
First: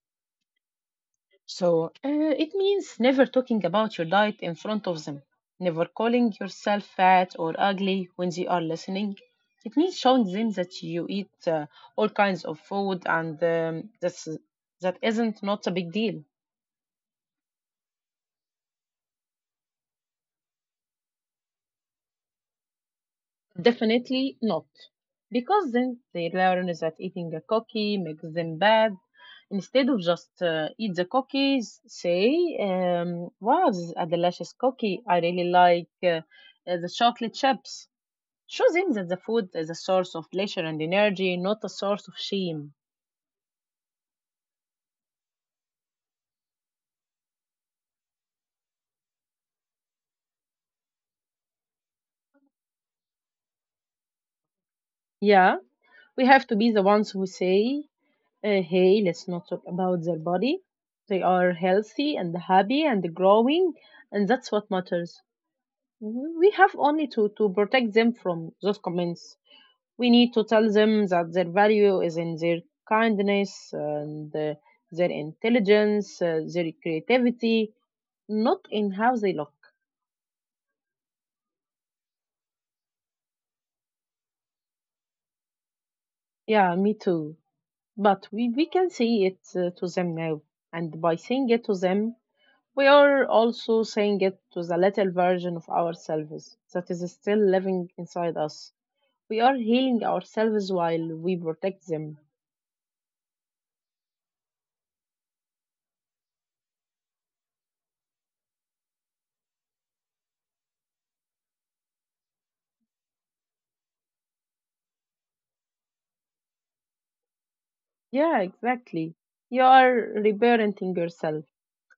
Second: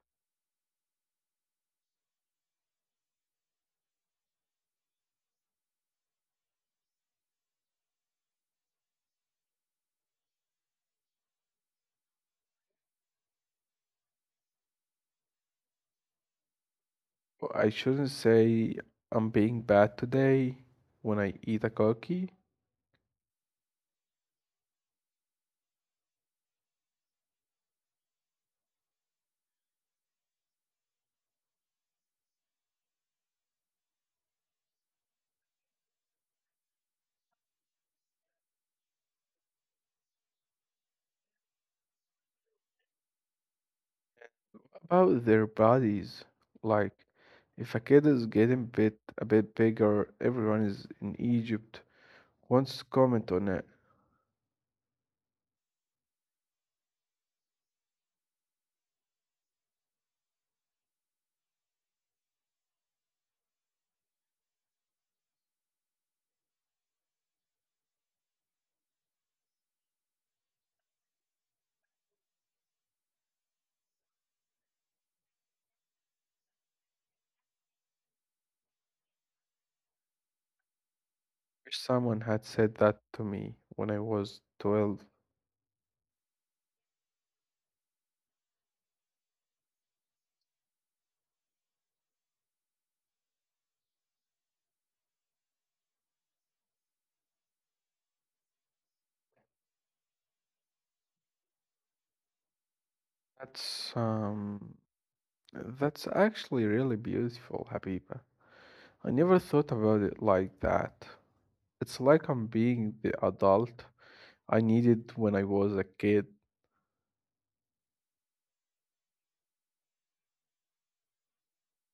[SPEAKER 1] So uh, it means never talking about your diet in front of them, never calling yourself fat or ugly when they are listening. It means showing them that you eat uh, all kinds of food, and um, that's, that isn't not a big deal.
[SPEAKER 2] I shouldn't say I'm being bad today when I eat a cookie.
[SPEAKER 1] Definitely not. Because then they learn that eating a cookie makes them bad. Instead of just uh, eat the cookies, say, um, wow, this is a delicious cookie. I really like uh, uh, the chocolate chips. Show them that the food is a source of pleasure and energy, not a source of shame.
[SPEAKER 2] About their bodies, like if a kid is getting bit a bit bigger, everyone is in Egypt wants to comment on it.
[SPEAKER 1] Yeah, we have to be the ones who say, uh, hey, let's not talk about their body. They are healthy and happy and growing, and that's what matters. Mhm. We have only to, to protect them from those comments. We need to tell them that their value is in their kindness and uh, their intelligence, uh, their creativity, not in how they look.
[SPEAKER 2] Wish someone had said that to me when I was twelve.
[SPEAKER 1] Yeah, me too. But we, we can say it uh, to them now. And by saying it to them, we are also saying it to the little version of ourselves that is still living inside us. We are healing ourselves while we protect them.
[SPEAKER 2] That's um that's actually really beautiful, Habiba. I never thought about it like that. It's like I'm being the adult I needed when I was a kid.
[SPEAKER 1] Yeah, exactly. You are reparenting yourself.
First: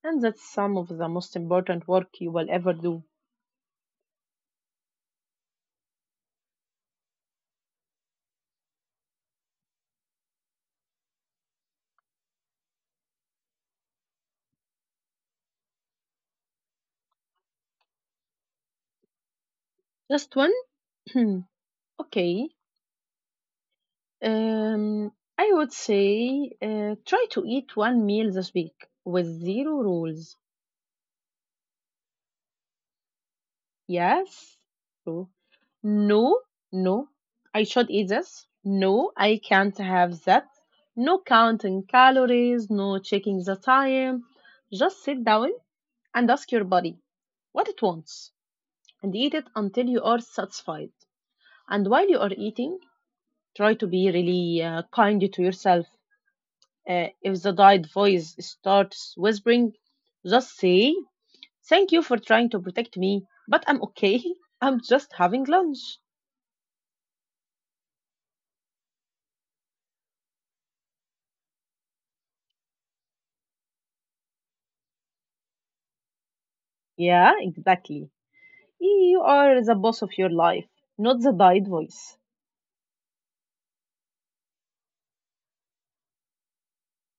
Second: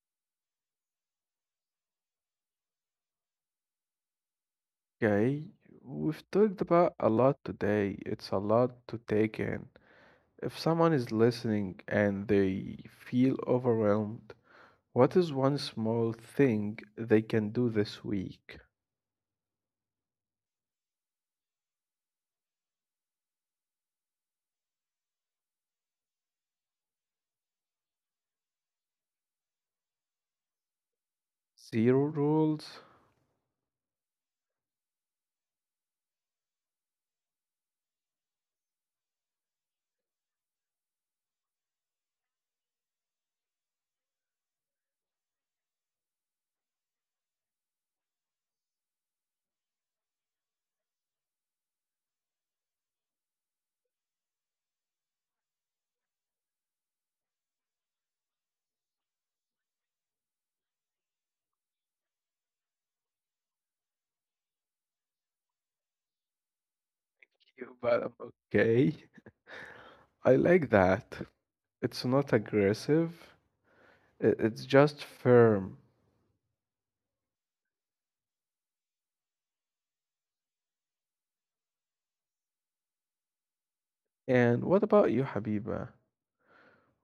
[SPEAKER 1] And that's some of the most important work you will ever do.
[SPEAKER 2] Okay, we've talked about a lot today. It's a lot to take in. If someone is listening and they feel overwhelmed, what is one small thing they can do this week?
[SPEAKER 1] Just one? Okay. Um, I would say uh, try to eat one meal this week with zero rules.
[SPEAKER 2] Zero rules?
[SPEAKER 1] Yes. True. No, no. I should eat this. No, I can't have that. No counting calories, no checking the time. Just sit down and ask your body what it wants and eat it until you are satisfied. And while you are eating, try to be really uh, kind to yourself. Uh, if the diet voice starts whispering, just say, thank you for trying to protect me, but I'm okay. I'm just having lunch.
[SPEAKER 2] You, but I'm okay. I like that. It's not aggressive, i- it's just firm.
[SPEAKER 1] Yeah, exactly. You are the boss of your life, not the died voice.
[SPEAKER 2] And what about you, Habiba?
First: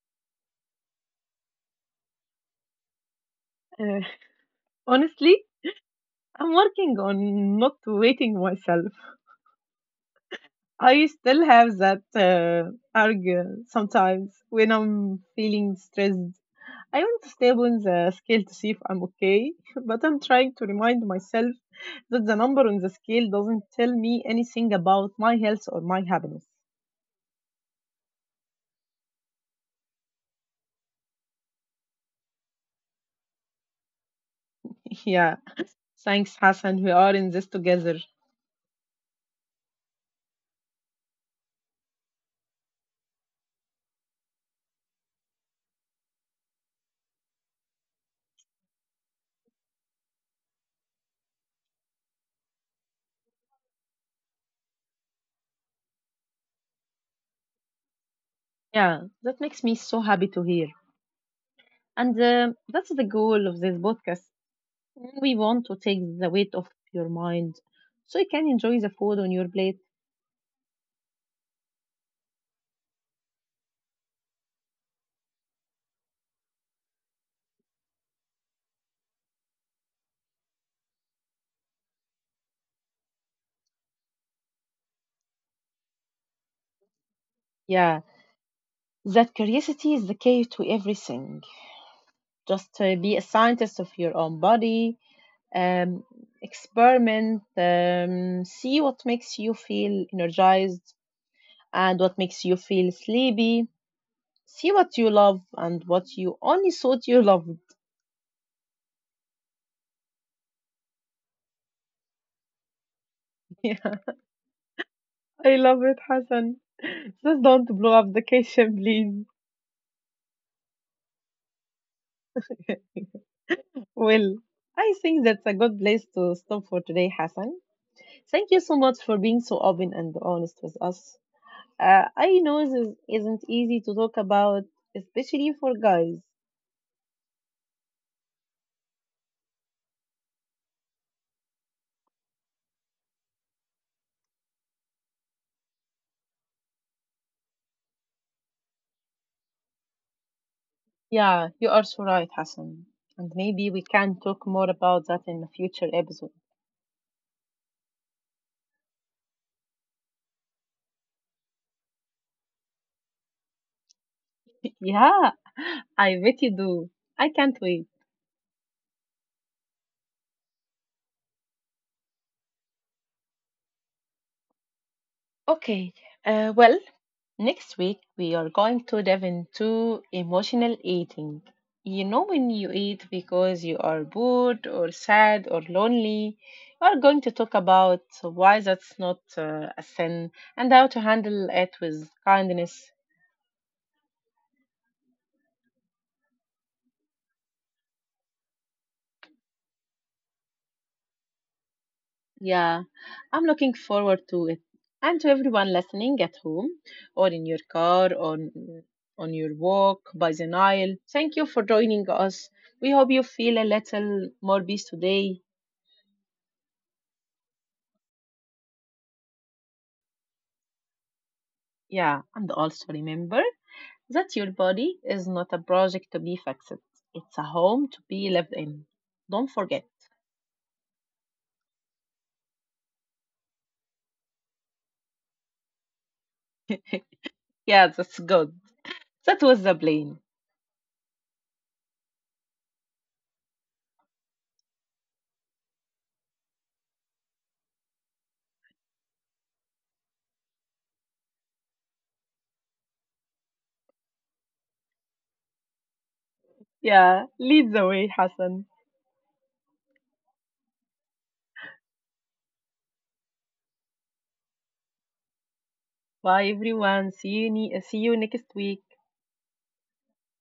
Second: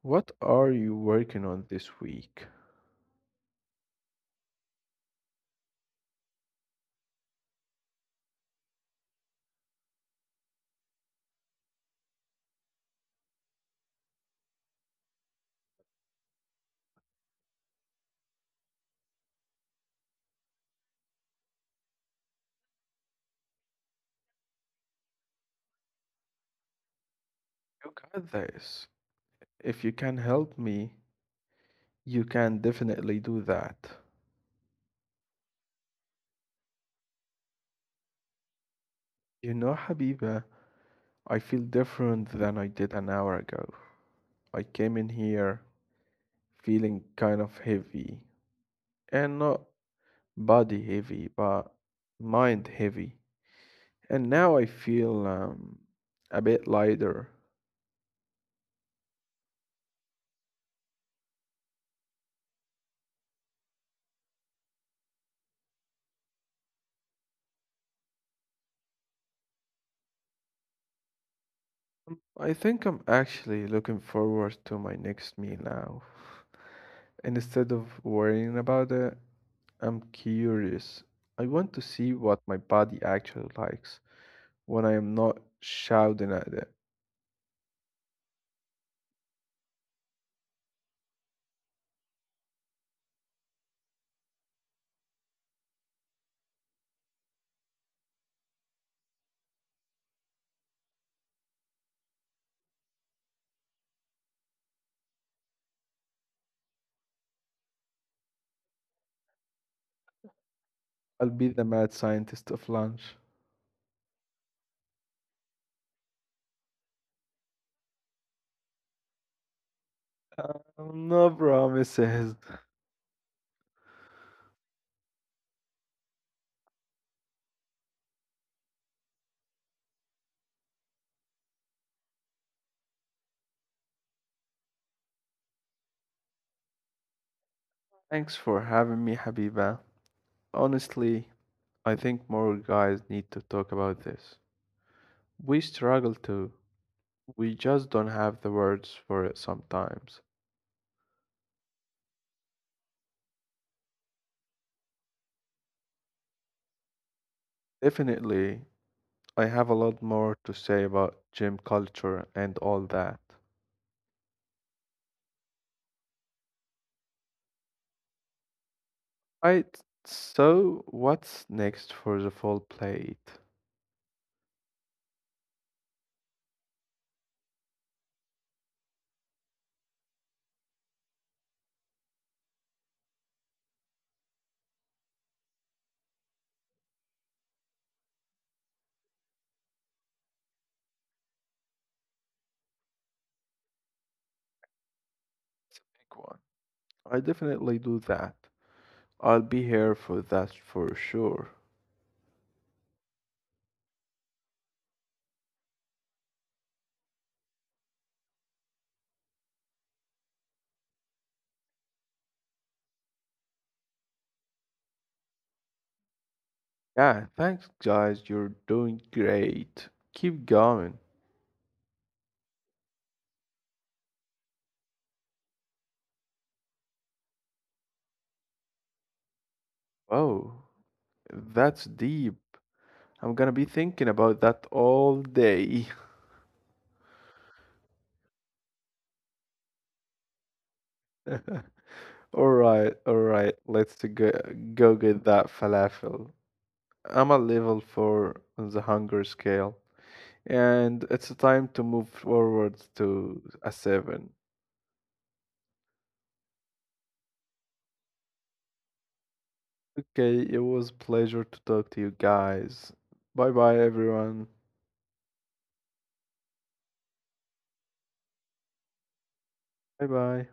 [SPEAKER 2] What are you working on this week?
[SPEAKER 1] Uh, honestly, I'm working on not waiting myself. I still have that uh, argue sometimes when I'm feeling stressed. I want to stay on the scale to see if I'm okay, but I'm trying to remind myself that the number on the scale doesn't tell me anything about my health or my happiness.
[SPEAKER 2] You got this. If you can help me, you can definitely do that.
[SPEAKER 1] yeah, thanks, Hassan. We are in this together.
[SPEAKER 2] You know, Habiba, I feel different than I did an hour ago. I came in here feeling kind of heavy, and not body heavy, but mind heavy. And now I feel um, a bit lighter.
[SPEAKER 1] Yeah, that makes me so happy to hear. And uh, that's the goal of this podcast. We want to take the weight off your mind so you can enjoy the food on your plate.
[SPEAKER 2] I think I'm actually looking forward to my next meal now. And instead of worrying about it, I'm curious. I want to see what my body actually likes when I am not shouting at it.
[SPEAKER 1] Yeah, that curiosity is the key to everything. Just uh, be a scientist of your own body, um, experiment, um, see what makes you feel energized and what makes you feel sleepy. See what you love and what you only thought you loved.
[SPEAKER 2] I'll be the mad scientist of lunch.
[SPEAKER 1] I love it, Hassan. Just don't blow up the kitchen, please.
[SPEAKER 2] Well, no promises.
[SPEAKER 1] Well, I think that's a good place to stop for today, Hassan. Thank you so much for being so open and honest with us. Uh, I know this isn't easy to talk about, especially for guys.
[SPEAKER 2] Thanks for having me, Habiba. Honestly, I think more guys need to talk about this. We struggle too. We just don't have the words for it sometimes.
[SPEAKER 1] Yeah, you are so right, Hassan. And maybe we can talk more about that in a future episode.
[SPEAKER 2] Definitely, I have a lot more to say about gym culture and all that.
[SPEAKER 1] yeah, I bet you do. I can't wait.
[SPEAKER 2] Right, so what's next for the full plate?
[SPEAKER 1] Okay, uh, well, next week, we are going to dive into emotional eating. You know, when you eat because you are bored or sad or lonely, we are going to talk about why that's not uh, a sin and how to handle it with kindness.
[SPEAKER 2] It's a big one. I definitely do that. I'll be here for that for sure.
[SPEAKER 1] Yeah, I'm looking forward to it. And to everyone listening at home or in your car or on on your walk by the Nile, thank you for joining us. We hope you feel a little more peace today.
[SPEAKER 2] Yeah, thanks guys, you're doing great. Keep going.
[SPEAKER 1] Yeah, and also remember that your body is not a project to be fixed. It's a home to be lived in. Don't forget.
[SPEAKER 2] Oh, that's deep. I'm gonna be thinking about that all day.
[SPEAKER 1] Yeah, that's good. That was the plan.
[SPEAKER 2] All right, all right, let's go go get that falafel. I'm a level four on the hunger scale, and it's time to move forward to a seven.
[SPEAKER 1] Yeah, lead the way, Hassan.
[SPEAKER 2] Okay, it was a pleasure to talk to you guys. Bye bye, everyone.
[SPEAKER 1] Bye, everyone. See you, ne- see you next week.
[SPEAKER 2] Bye bye.